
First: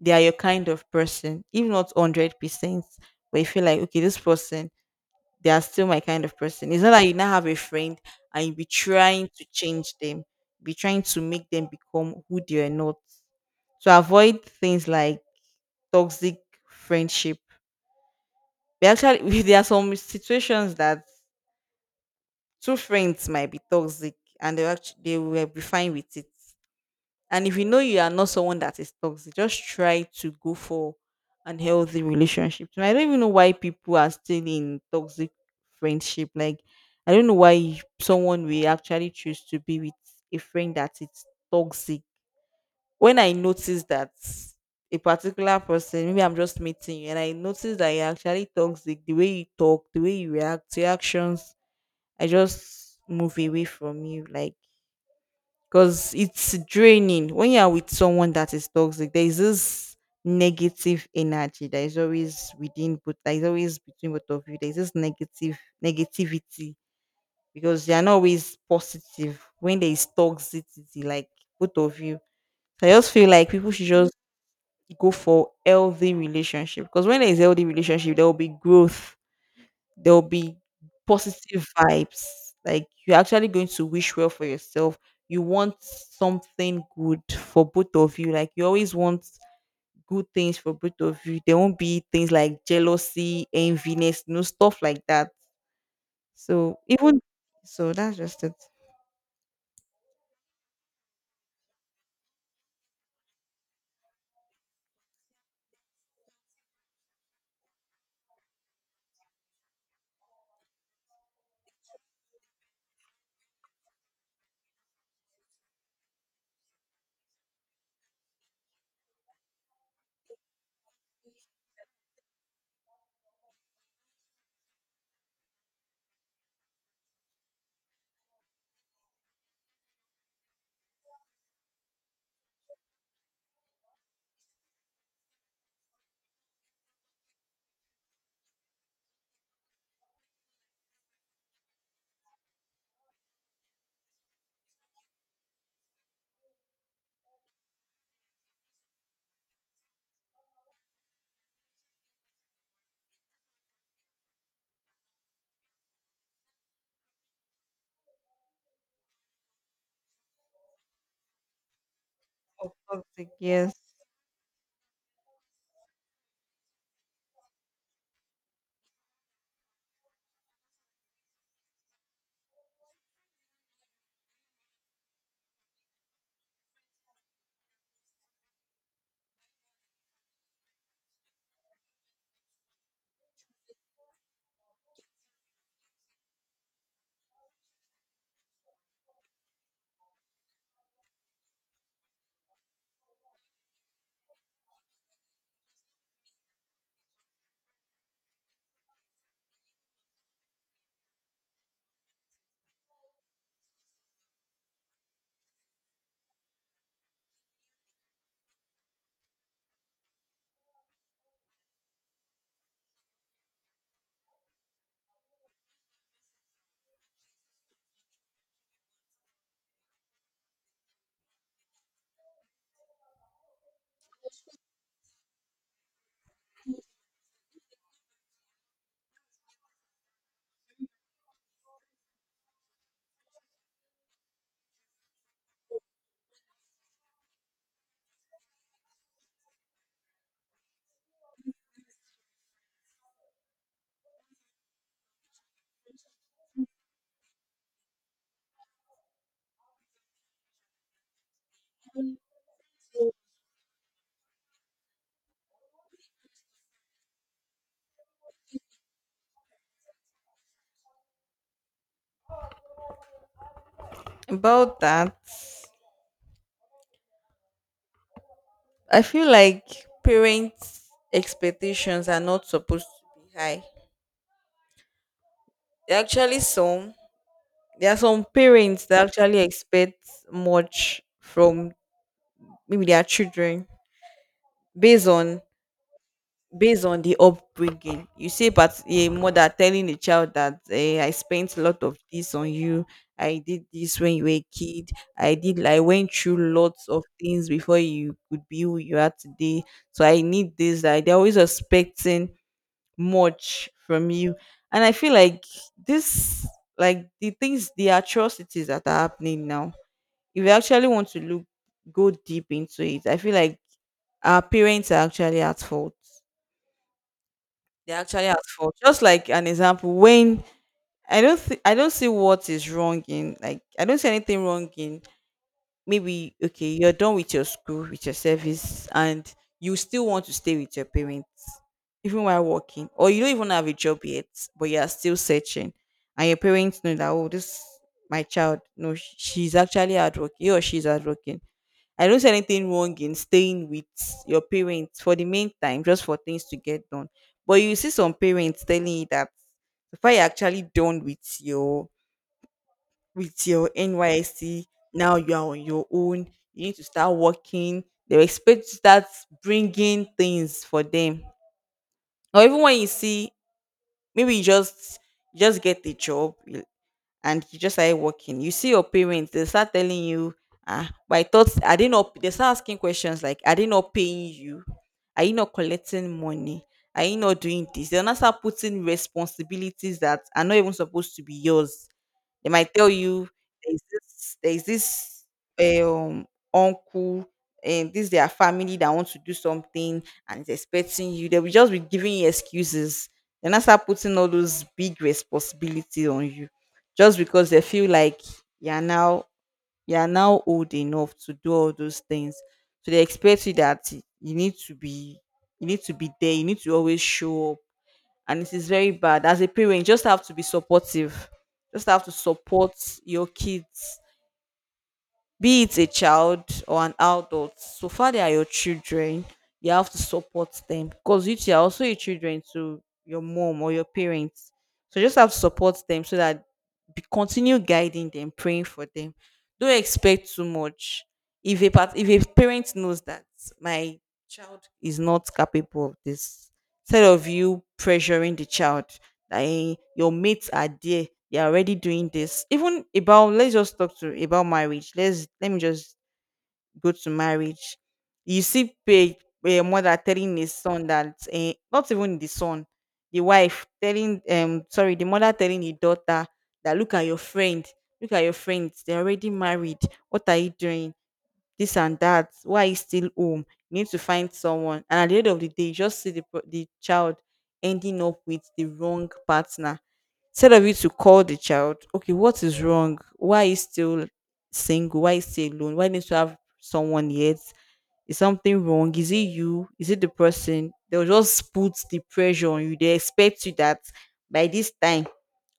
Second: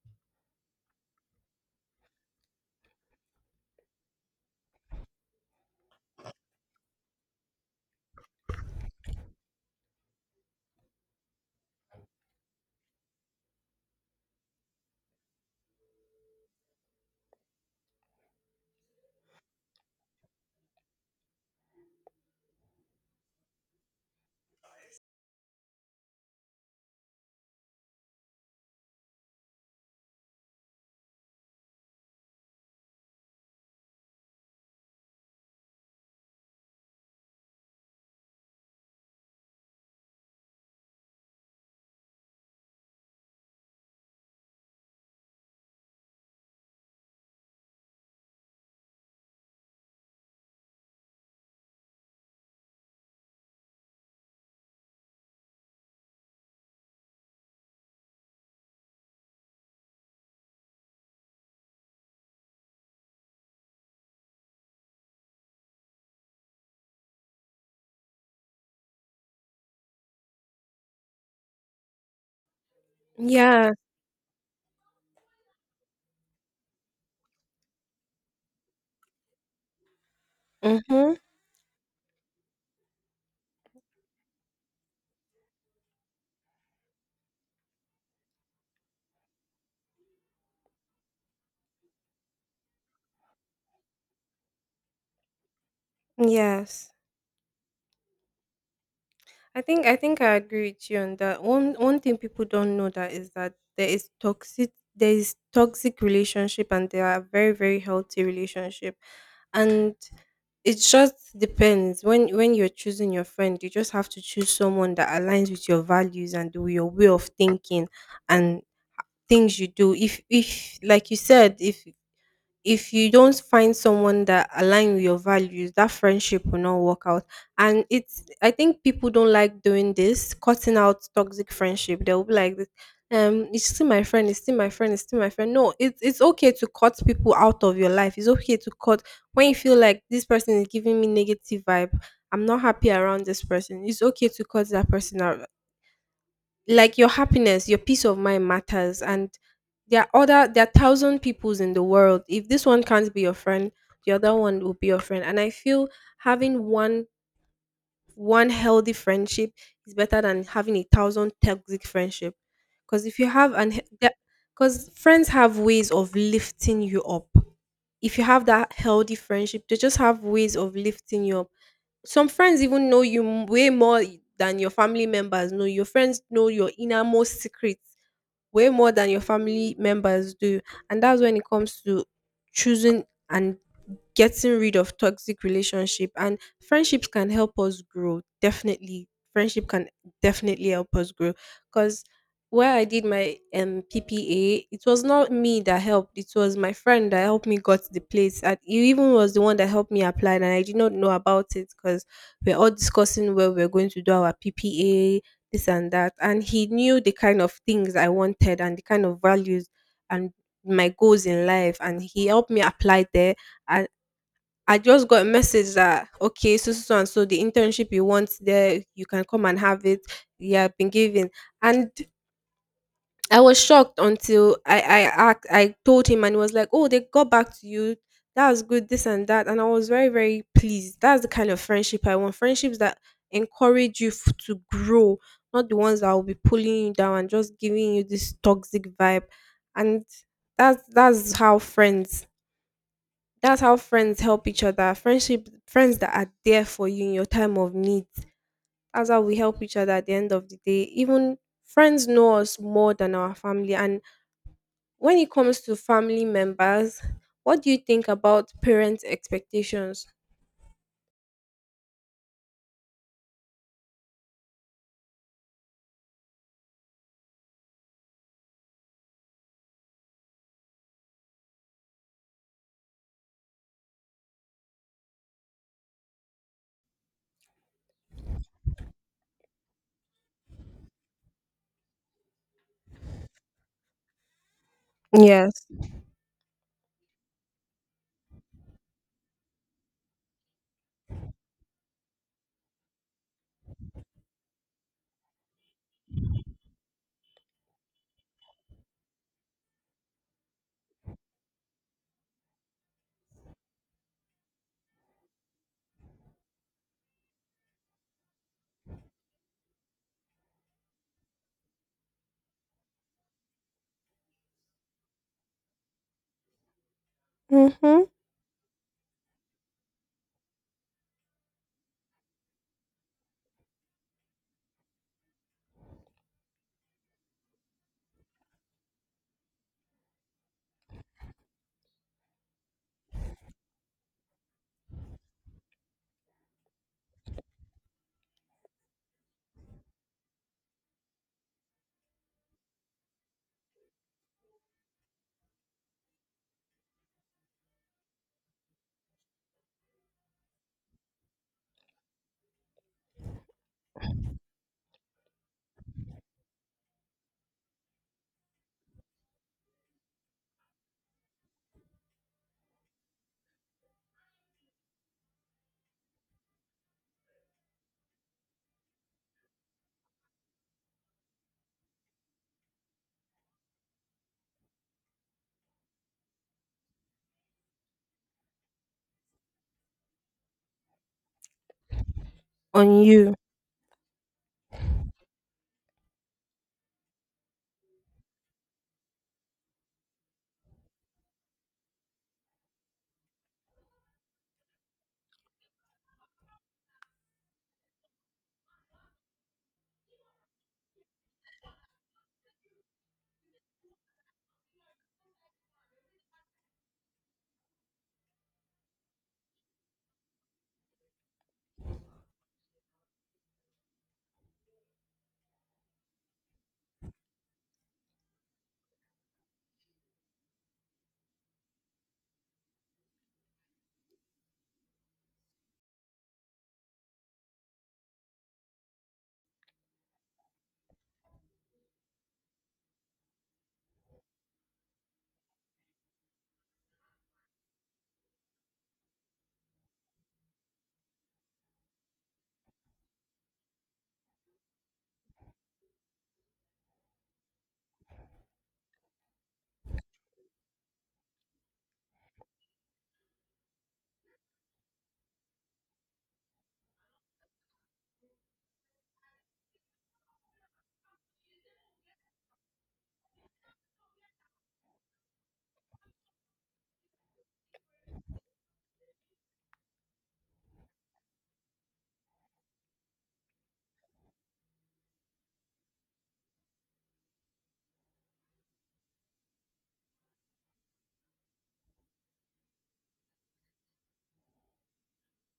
Speaker 2: they are your kind of person, if not 100%, but you feel like okay, this person they are still my kind of person. It's not that you now have a friend and you be trying to change them, be trying to make them become who they are not. So avoid things like toxic friendship. They actually *laughs* there are some situations that two friends might be toxic and they actually they will be fine with it. And if you know you are not someone that is toxic, just try to go for an healthy relationship. And I don't even know why people are still in toxic friendship. Like I don't know why someone will actually choose to be with a friend that is toxic. When I notice that a particular person, maybe I'm just meeting you, and I notice that you're actually toxic, the way you talk, the way you react, your actions, I just move away from you. Like because it's draining when you are with someone that is toxic there is this negative energy that is always within but that is always between both of you there is this negative negativity because they are not always positive when there is toxicity like both of you so I just feel like people
Speaker 1: Yeah.
Speaker 2: should just go for healthy relationship because when there is healthy relationship there will be growth there will be
Speaker 1: Mm-hmm.
Speaker 2: positive vibes. Like you're actually going to wish well for yourself. You want something good for both of you. Like you always want good things for both of you. There won't be things like jealousy, enviness, no stuff like that. So
Speaker 1: Yes.
Speaker 2: even so, that's just it.
Speaker 1: I think I agree with you on that. One thing people don't know that is that there is toxic, there is toxic relationship and there are very very healthy relationship, and it just depends when you're choosing your friend. You just have to choose someone that aligns with your values and with your way of thinking and things you do. If like you said, if you don't find someone that align with your values, that friendship will not work out. And it's, I think people don't like doing this, cutting out toxic friendship. They'll be like, this it's still my friend, it's still my friend, it's still my friend. No, it's okay to cut people out of your life. It's okay to cut when you feel like this person is giving me negative vibe, I'm not happy around this person. It's okay to cut that person out. Like, your happiness, your peace of mind matters. And there are other, there are thousand peoples in the world. If this one can't be your friend, the other one will be your friend. And I feel having one healthy friendship is better than having a thousand toxic friendship. Because if you
Speaker 2: Toxic,
Speaker 1: have
Speaker 2: yes.
Speaker 1: an, because friends have ways of lifting you up. If you have that healthy friendship, they just have ways of lifting you up. Some friends even know you way more than your family members know. Your friends know your innermost secrets way more than your family members do. And that's when it comes to choosing and getting rid of toxic relationship, and friendships can help us grow. Definitely friendship can definitely help us grow. Because where I did my ppa, it was not me that helped, it was my friend that helped me got the place, and he even was the one that helped me apply and I did not know about it. Because we're all discussing where we're going to do our ppa, this and that, and he knew the kind of things I wanted and the kind of values and my goals in life, and he helped me apply there. I just got a message that, okay, so so so and so, the internship you want there, you can come and have it. You have been given. And I was shocked until I told him, and he was like, oh, they got back to you. That was good, this and that, and I was very very pleased. That's the kind of friendship I want. Friendships that encourage you to grow, not the ones that will be pulling you down and just giving you this toxic vibe. And that's how friends, that's how friends help each other. Friends that are there for you in your time of need. That's how we help each other at the end of the day. Even friends know us more than our family. And when it comes to family members, what do you think about parents' expectations?
Speaker 2: About that, I feel like parents' expectations are not supposed to be high. There are actually some There are some parents that actually expect much from maybe their children based on
Speaker 1: Yes.
Speaker 2: based on the upbringing. You see, but a mother telling a child that I spent a lot of this on you. I did this when you were a kid. I did. I went through lots of things before you could be who you are today. So I need this. Like they're always expecting much from you, and I feel like this, like the things, the atrocities that are happening now if you actually want to look go deep into it, I feel like our parents are actually at fault.
Speaker 1: Mm-hmm.
Speaker 2: Just like an example, when I don't see what is wrong in, like, I don't see anything wrong in, maybe, okay, you're done with your school, with your service, and you still want to stay with your parents, even while working, or you don't even have a job yet, but you are still searching, and your parents know that, oh, this my child, no sh- she's actually hardworking, he or she's hardworking. I don't see anything wrong in staying with your parents for the meantime, just for things to get done. But you see some parents telling you that before you're actually done with your NYC, now you are on your own. You need to start working. They expect you to start bringing things for them. Or even when you see, maybe you just get a job and you just started working. You see your parents, they start telling you, ah, but I thought I didn't know they start asking questions like, "Are they not paying you? Are you not collecting money? Are you not doing this?" They'll not start putting responsibilities that are not even supposed to be yours. They might tell
Speaker 1: On
Speaker 2: you,
Speaker 1: you.
Speaker 2: there's this, um, uncle and this their family that wants to do something and is expecting you. They will just be giving you excuses. They now start putting all those big responsibilities on you just because they feel like you are now you are now old enough to do all those things. So they expect you that you need to be you need to be there, you need to always show up, and it is very bad. As a parent, you just have to be supportive. Just have to support your kids, be it a child or an adult. So far, they are your children. You have to support them because you too are also your children to your mom or your parents. So just have to support them so that continue guiding them, praying for them. Don't expect too much. If a parent knows that my child is not capable of this, instead of you pressuring the child, I, your mates are there, they're already doing this. Even about, let's just talk to about marriage, let me just go to marriage. You see a mother telling his son that not even the son, the wife telling, sorry, the mother telling the daughter that, "Look at your friend, look at your friends, they're already married. What are you doing? This and that. Why is still home? You need to find someone." And at the end of the day, you just see the, the child ending up with the wrong partner. Instead of you to call the child, "Okay, what is wrong? Why is still single? Why is still alone? Why needs to have someone yet? Is something wrong? Is it you? Is it the person?" They'll just put the pressure on you. They expect you that by this time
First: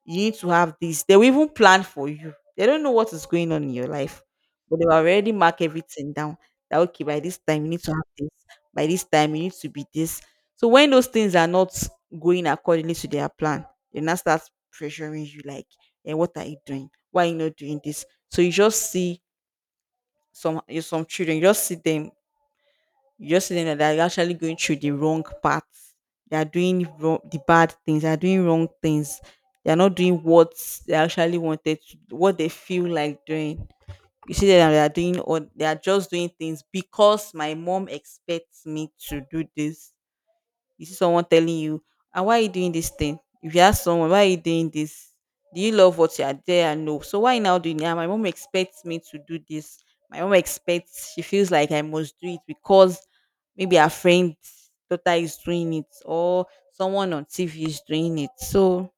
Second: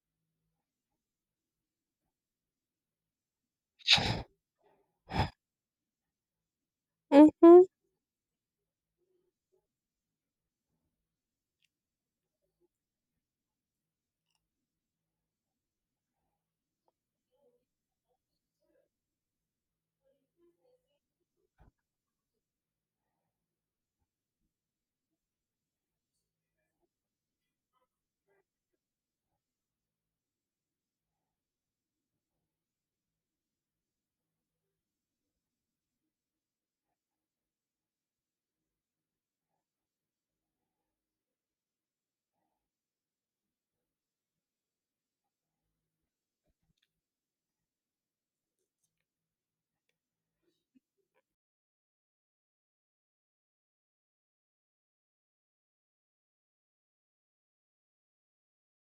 Speaker 2: you need to have this. They will even plan for you. They don't know what is going on in your life, but they will already mark everything down. That, okay, by this
Speaker 1: Mm-hmm.
Speaker 2: time you need to have this. By this time you need to be this. So when those things are not going accordingly to their plan, they now start pressuring you like, "And what are you doing? Why are you not doing this?" So you just see some children, you just see them that they're actually going through the wrong paths. They are doing wrong, the bad things. They are doing wrong things. They are not doing what they actually wanted to, what they feel like doing. You see them that they are doing, or they are just doing things because, "My mom expects me to do this." You see someone telling you, and, "Why are you doing this thing?" If you ask someone, "Why are you doing this? Do you love what you are there?" And no. So why now doing it? "Ah, my mom expects me to do this. My mom expects She feels like I must do it because maybe her friend daughter is doing it or someone on TV is doing it." So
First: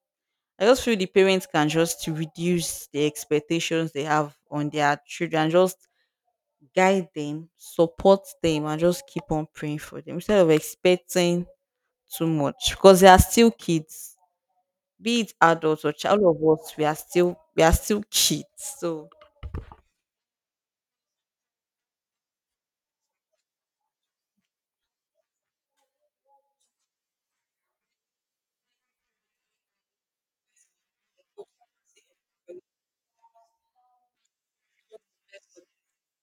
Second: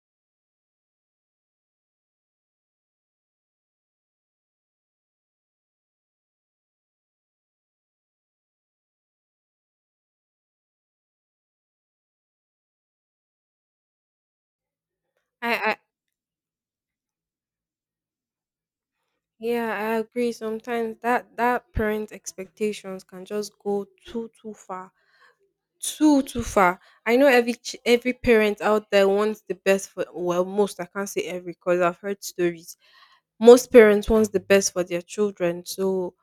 Speaker 2: I just feel the parents can just reduce the expectations they have on their children, just guide them, support them, and just keep on praying for them instead of expecting too much because they are still kids. Be it
Speaker 1: I
Speaker 2: adults or child of us, we are still kids. So
Speaker 1: yeah, I agree. Sometimes that that parent expectations can just go too far, too far. I know every parent out there wants the best for, well, most. I can't say every because I've heard stories. Most parents wants the best for their children, so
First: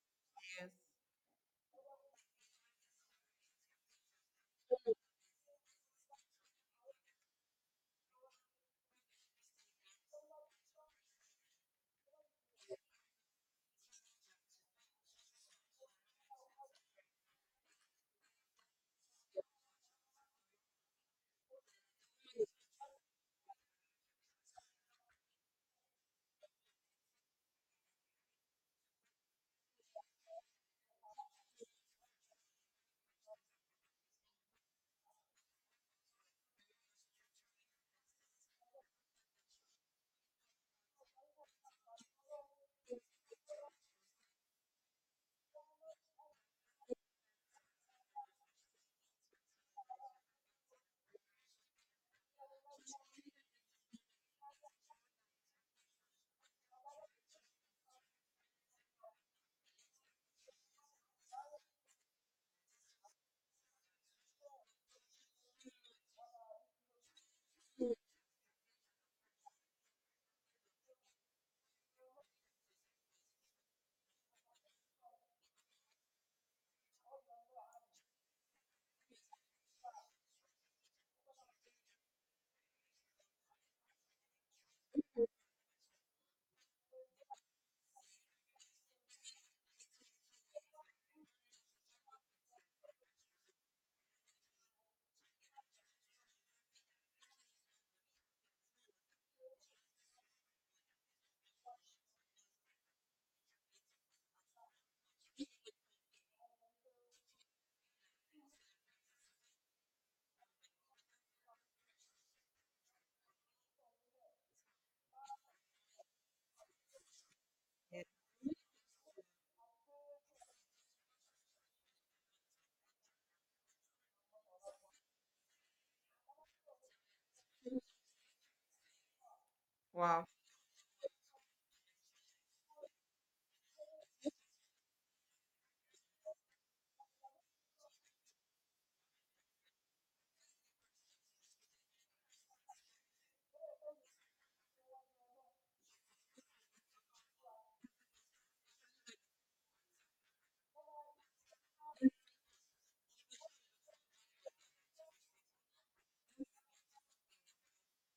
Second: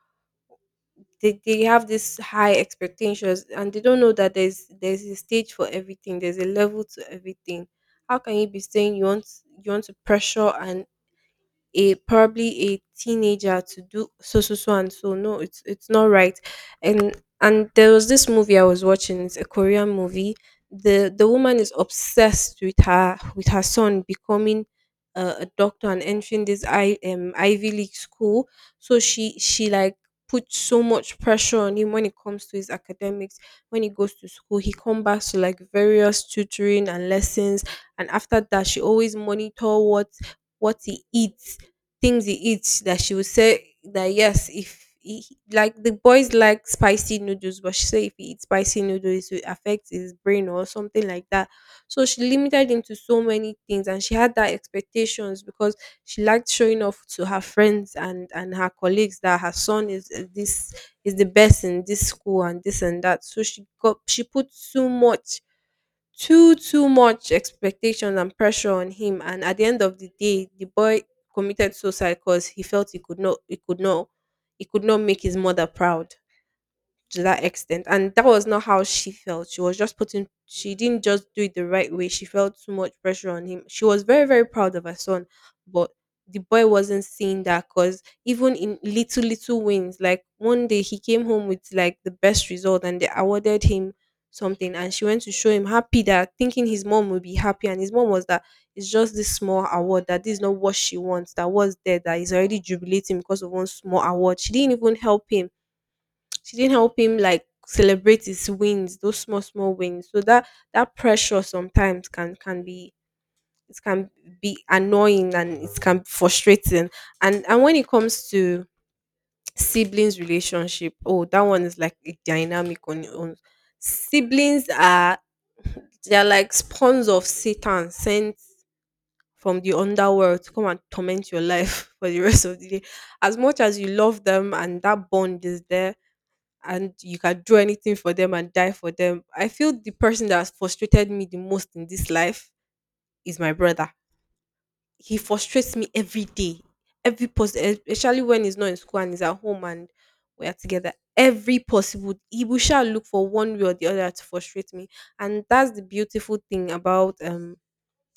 Speaker 1: they have this high expectations and they don't know that there's a stage for everything, there's a level to everything. How can you be saying you want, you want to pressure and a probably a teenager to do so so so and so? No, it's not right. and and there was this movie I was watching. It's a korean movie. The the woman is obsessed with her, with her son becoming a doctor and entering this I ivy league school. So she like puts so much pressure on him when it comes to his academics. When he goes to school, he comes back to like various tutoring and lessons, and after that she always monitor what he eats, things he eats. That she would say that yes, if he, like the boys like spicy noodles, but she said if he eats spicy noodles, it will affect his brain or something like that. So she limited him to so many things, and she had that expectations because she liked showing off to her friends and her colleagues that her son is this is the best in this school and this and that. So she put too much too much expectation and pressure on him, and at the end of the day the boy committed suicide because he felt he could not make his mother proud to that extent. And that was not how she felt. She didn't just do it the right way. She felt too much pressure on him. She was very, very proud of her son, but the boy wasn't seeing that because even in little, little wins, like one day he came home with like the best result and they awarded him something, and she went to show him happy, that thinking his mom would be happy, and his mom was that it's just this small award, that this is not what she wants, that was there, that is already jubilating because of one small award. She didn't help him like celebrate his wins, those small small wins. So that pressure sometimes can be it can be annoying, and it can be frustrating. And when it comes to siblings relationship, oh, that one is like a dynamic on your own. Siblings are they're like spawns of Satan, sent from the underworld to come and torment your life *laughs* for the rest of the day, as much as you love them, and that bond is there, and you can do anything for them and die for them. I feel the person that has frustrated me the most in this life is my brother. He frustrates me every day, especially when he's not in school and he's at home and we are together. Every possible, he will shall look for one way or the other to frustrate me, and that's the beautiful thing about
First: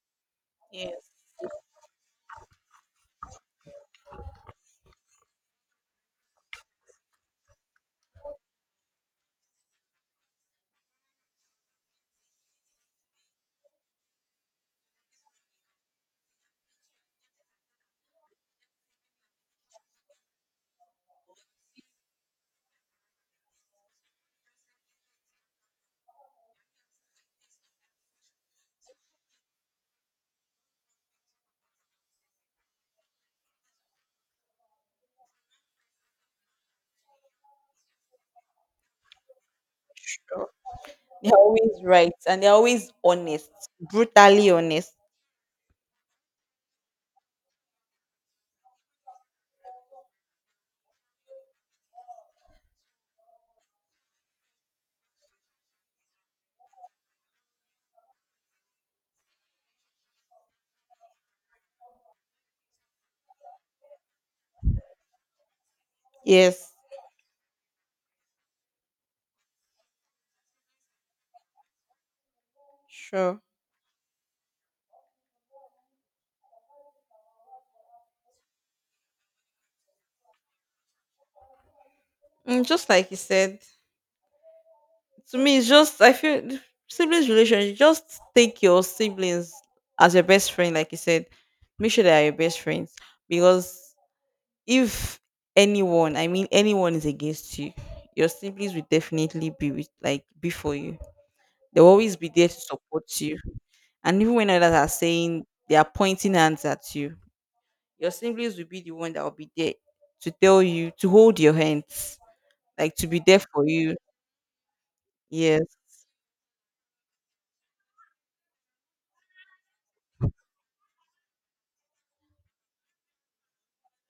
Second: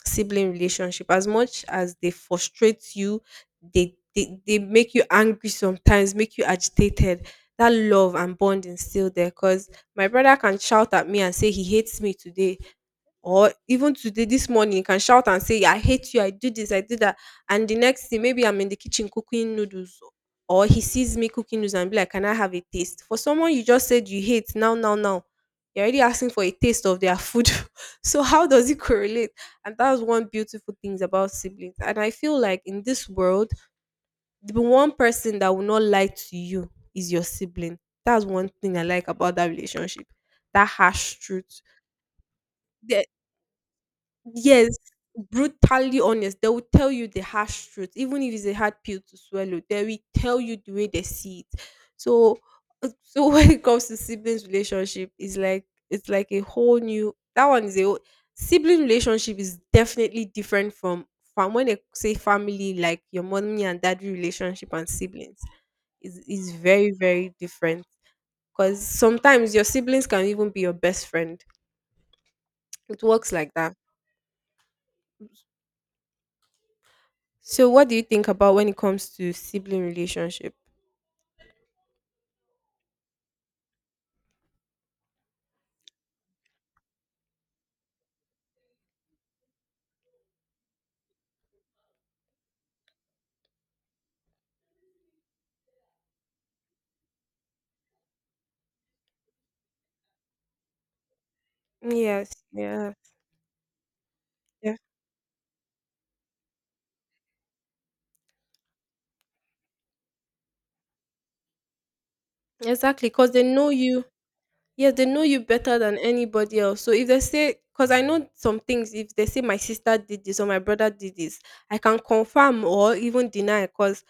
Speaker 1: sibling relationship.
Speaker 2: yes,
Speaker 1: As much as they frustrate you, they make you angry, sometimes make you agitated. That love and bond is still there, because my brother can shout at me and say he hates me today, or even today this morning, you can shout and say, I hate you, I do this, I do that, and the next thing maybe I'm in the kitchen cooking noodles, or he sees me cooking noodles and be like, can I have a taste? For someone you just said you hate, now, now, now you're already asking for a taste of their food. *laughs* So how does it correlate? And that was one beautiful things about siblings. And I feel like in this world, the one person that will not lie to you is your sibling. That's one thing I like about that relationship, that harsh
Speaker 2: they're
Speaker 1: truth.
Speaker 2: always right and they're always honest, brutally
Speaker 1: Yes,
Speaker 2: honest.
Speaker 1: brutally honest. They will tell you the harsh truth, even if it's a hard pill to swallow. They will tell you the way they see it. So, so, *laughs* when it comes to siblings relationship, it's like a whole new. That one is a whole- Sibling relationship is definitely different from when they say family, like your mommy and daddy relationship, and siblings is
Speaker 2: Yes,
Speaker 1: very very different. Because sometimes your siblings can even be your best friend. It works
Speaker 2: sure.
Speaker 1: like that. So, what do you think about when it comes to sibling relationship?
Speaker 2: Mm, just like you said, to me, it's just I feel the siblings relationship. Just take your siblings as your best friend, like you said. Make sure they are your best friends because if anyone, I mean anyone, is against you, your siblings will definitely be with, like, before you. They'll always be
Speaker 1: Yes,
Speaker 2: there to
Speaker 1: yeah,
Speaker 2: support you. And even when others
Speaker 1: yeah,
Speaker 2: are saying they are pointing hands at you, your siblings will be the one that will be there to tell you to hold your hands, like to
Speaker 1: exactly.
Speaker 2: be
Speaker 1: Because
Speaker 2: there
Speaker 1: they
Speaker 2: for
Speaker 1: know
Speaker 2: you.
Speaker 1: you. Yeah, they know you
Speaker 2: Yes.
Speaker 1: better than anybody else. So if they say, because I know some things, if they say my sister did this or my brother did this, I can confirm or even deny, because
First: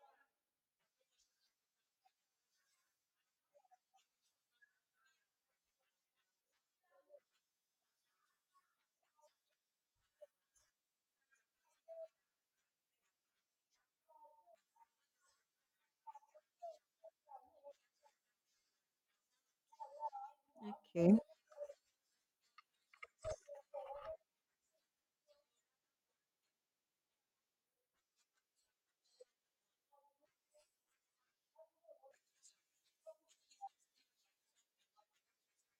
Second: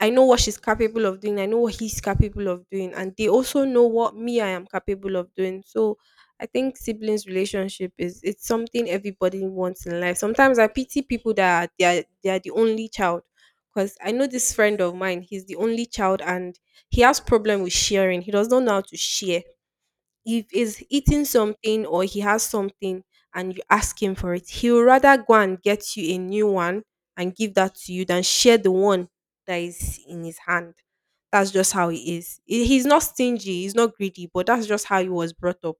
Speaker 1: I know what she's capable of doing. I know what he's capable of doing. And they also know what me I am capable of doing. So I think siblings relationship is it's something everybody wants in life. Sometimes I pity people that are, they are, they are the only child. Because I know this friend of mine, he's the only child, and he has problem with sharing. He does not know how to share. If he's
Speaker 2: Okay.
Speaker 1: eating something or he has something and you ask him for it, he would rather go and get you a new one and give that to you than share the one that is in his hand. That's just how he is. He's not stingy, he's not greedy, but that's just how he was brought up.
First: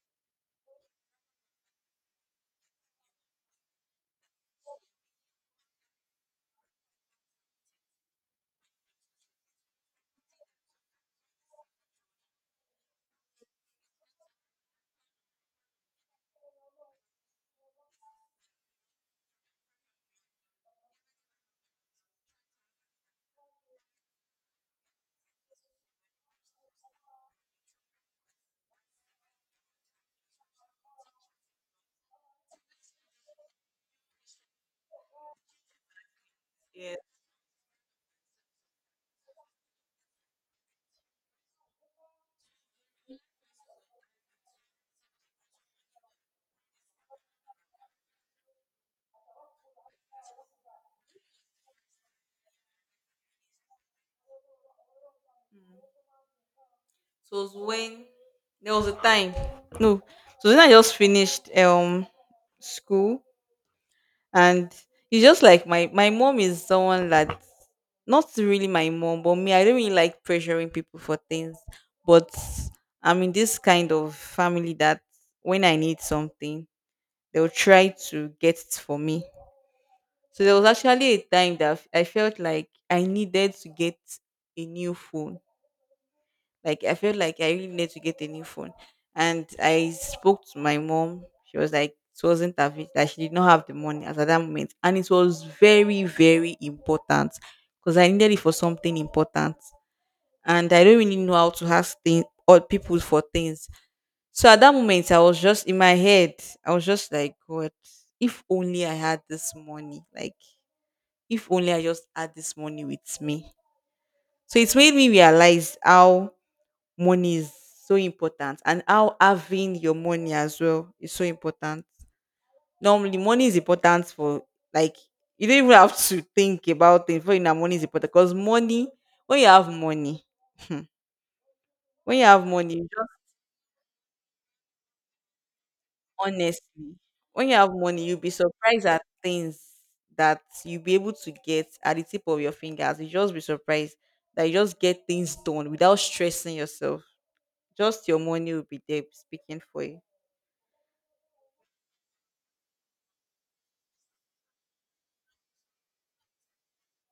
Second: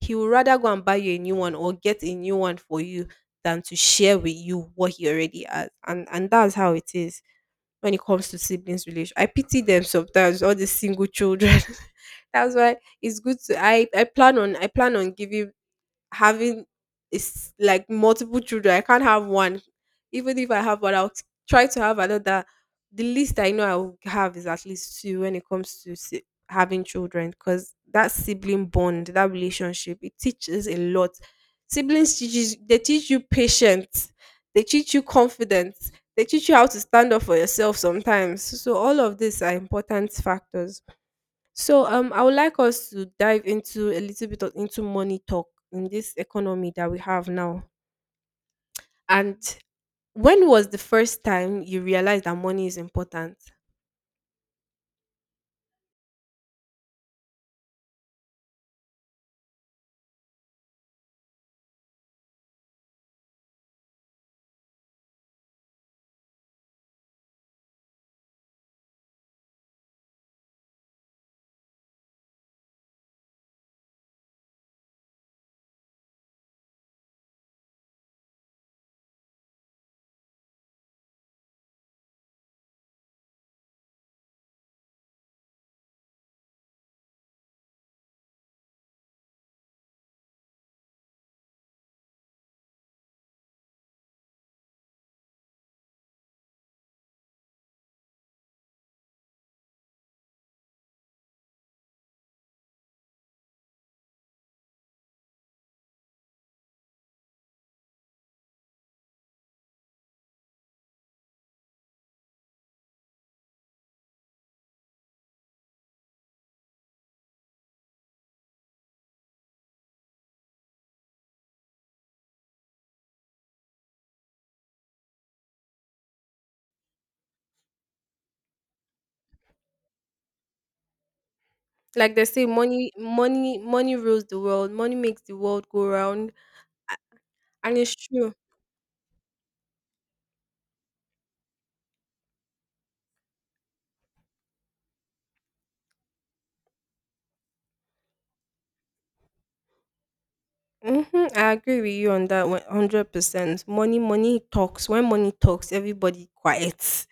Speaker 1: He would rather go and buy you a new one or get a new one for you than to share with you what he already has. And that's how it is when it comes to siblings relation. I pity them sometimes, all the single children. *laughs* That's why it's good to I plan on giving having is like multiple children. I can't have one. Even if I have one, I'll try to have another. The least I know I will have is at least two, when it comes to having children, because that sibling bond, that relationship, it teaches a lot. Siblings teach you patience, they teach you confidence, they teach you how to
Speaker 2: Yeah.
Speaker 1: stand up for yourself sometimes. So all of these are important factors. So I would like us to dive into a little bit of, into money talk in this economy that we have now. And when was the first time you realized that money is important?
Speaker 2: So it was when there was a time. No. So then I just finished school, and it's just like my mom is someone that, not really my mom, but me, I don't really like pressuring people for things, but I'm in this kind of family that when I need something they'll try to get it for me. So there was actually a time that I felt like I needed to get a new phone. Like, I felt like I really need to get a new phone. And I spoke to my mom. She was like, it wasn't available, that she did not have the money as at that moment. And it was very, very important because I needed it for something important. And I don't really know how to ask things or people for things. So at that moment, I was just in my head, I was just like, God, if only I had this money. Like, if only I just had this money with me. So it made me realize how money is so important and how having your money as well is so important. Normally, money is important for, like, you don't even have to think about it for you know money is important because money when you have money
Speaker 1: Like
Speaker 2: when
Speaker 1: they
Speaker 2: you
Speaker 1: say,
Speaker 2: have money you
Speaker 1: money,
Speaker 2: just
Speaker 1: money, money rules the world. Money makes the world go round,
Speaker 2: honestly, when you have
Speaker 1: and it's
Speaker 2: money, you'll be
Speaker 1: true.
Speaker 2: surprised at things that you'll be able to get at the tip of your fingers. You just be surprised that you just get things done without stressing yourself. Just your money will be there speaking for you.
Speaker 1: Hmm. I agree with you on that 100%. Money, money talks. When money talks, everybody quiets.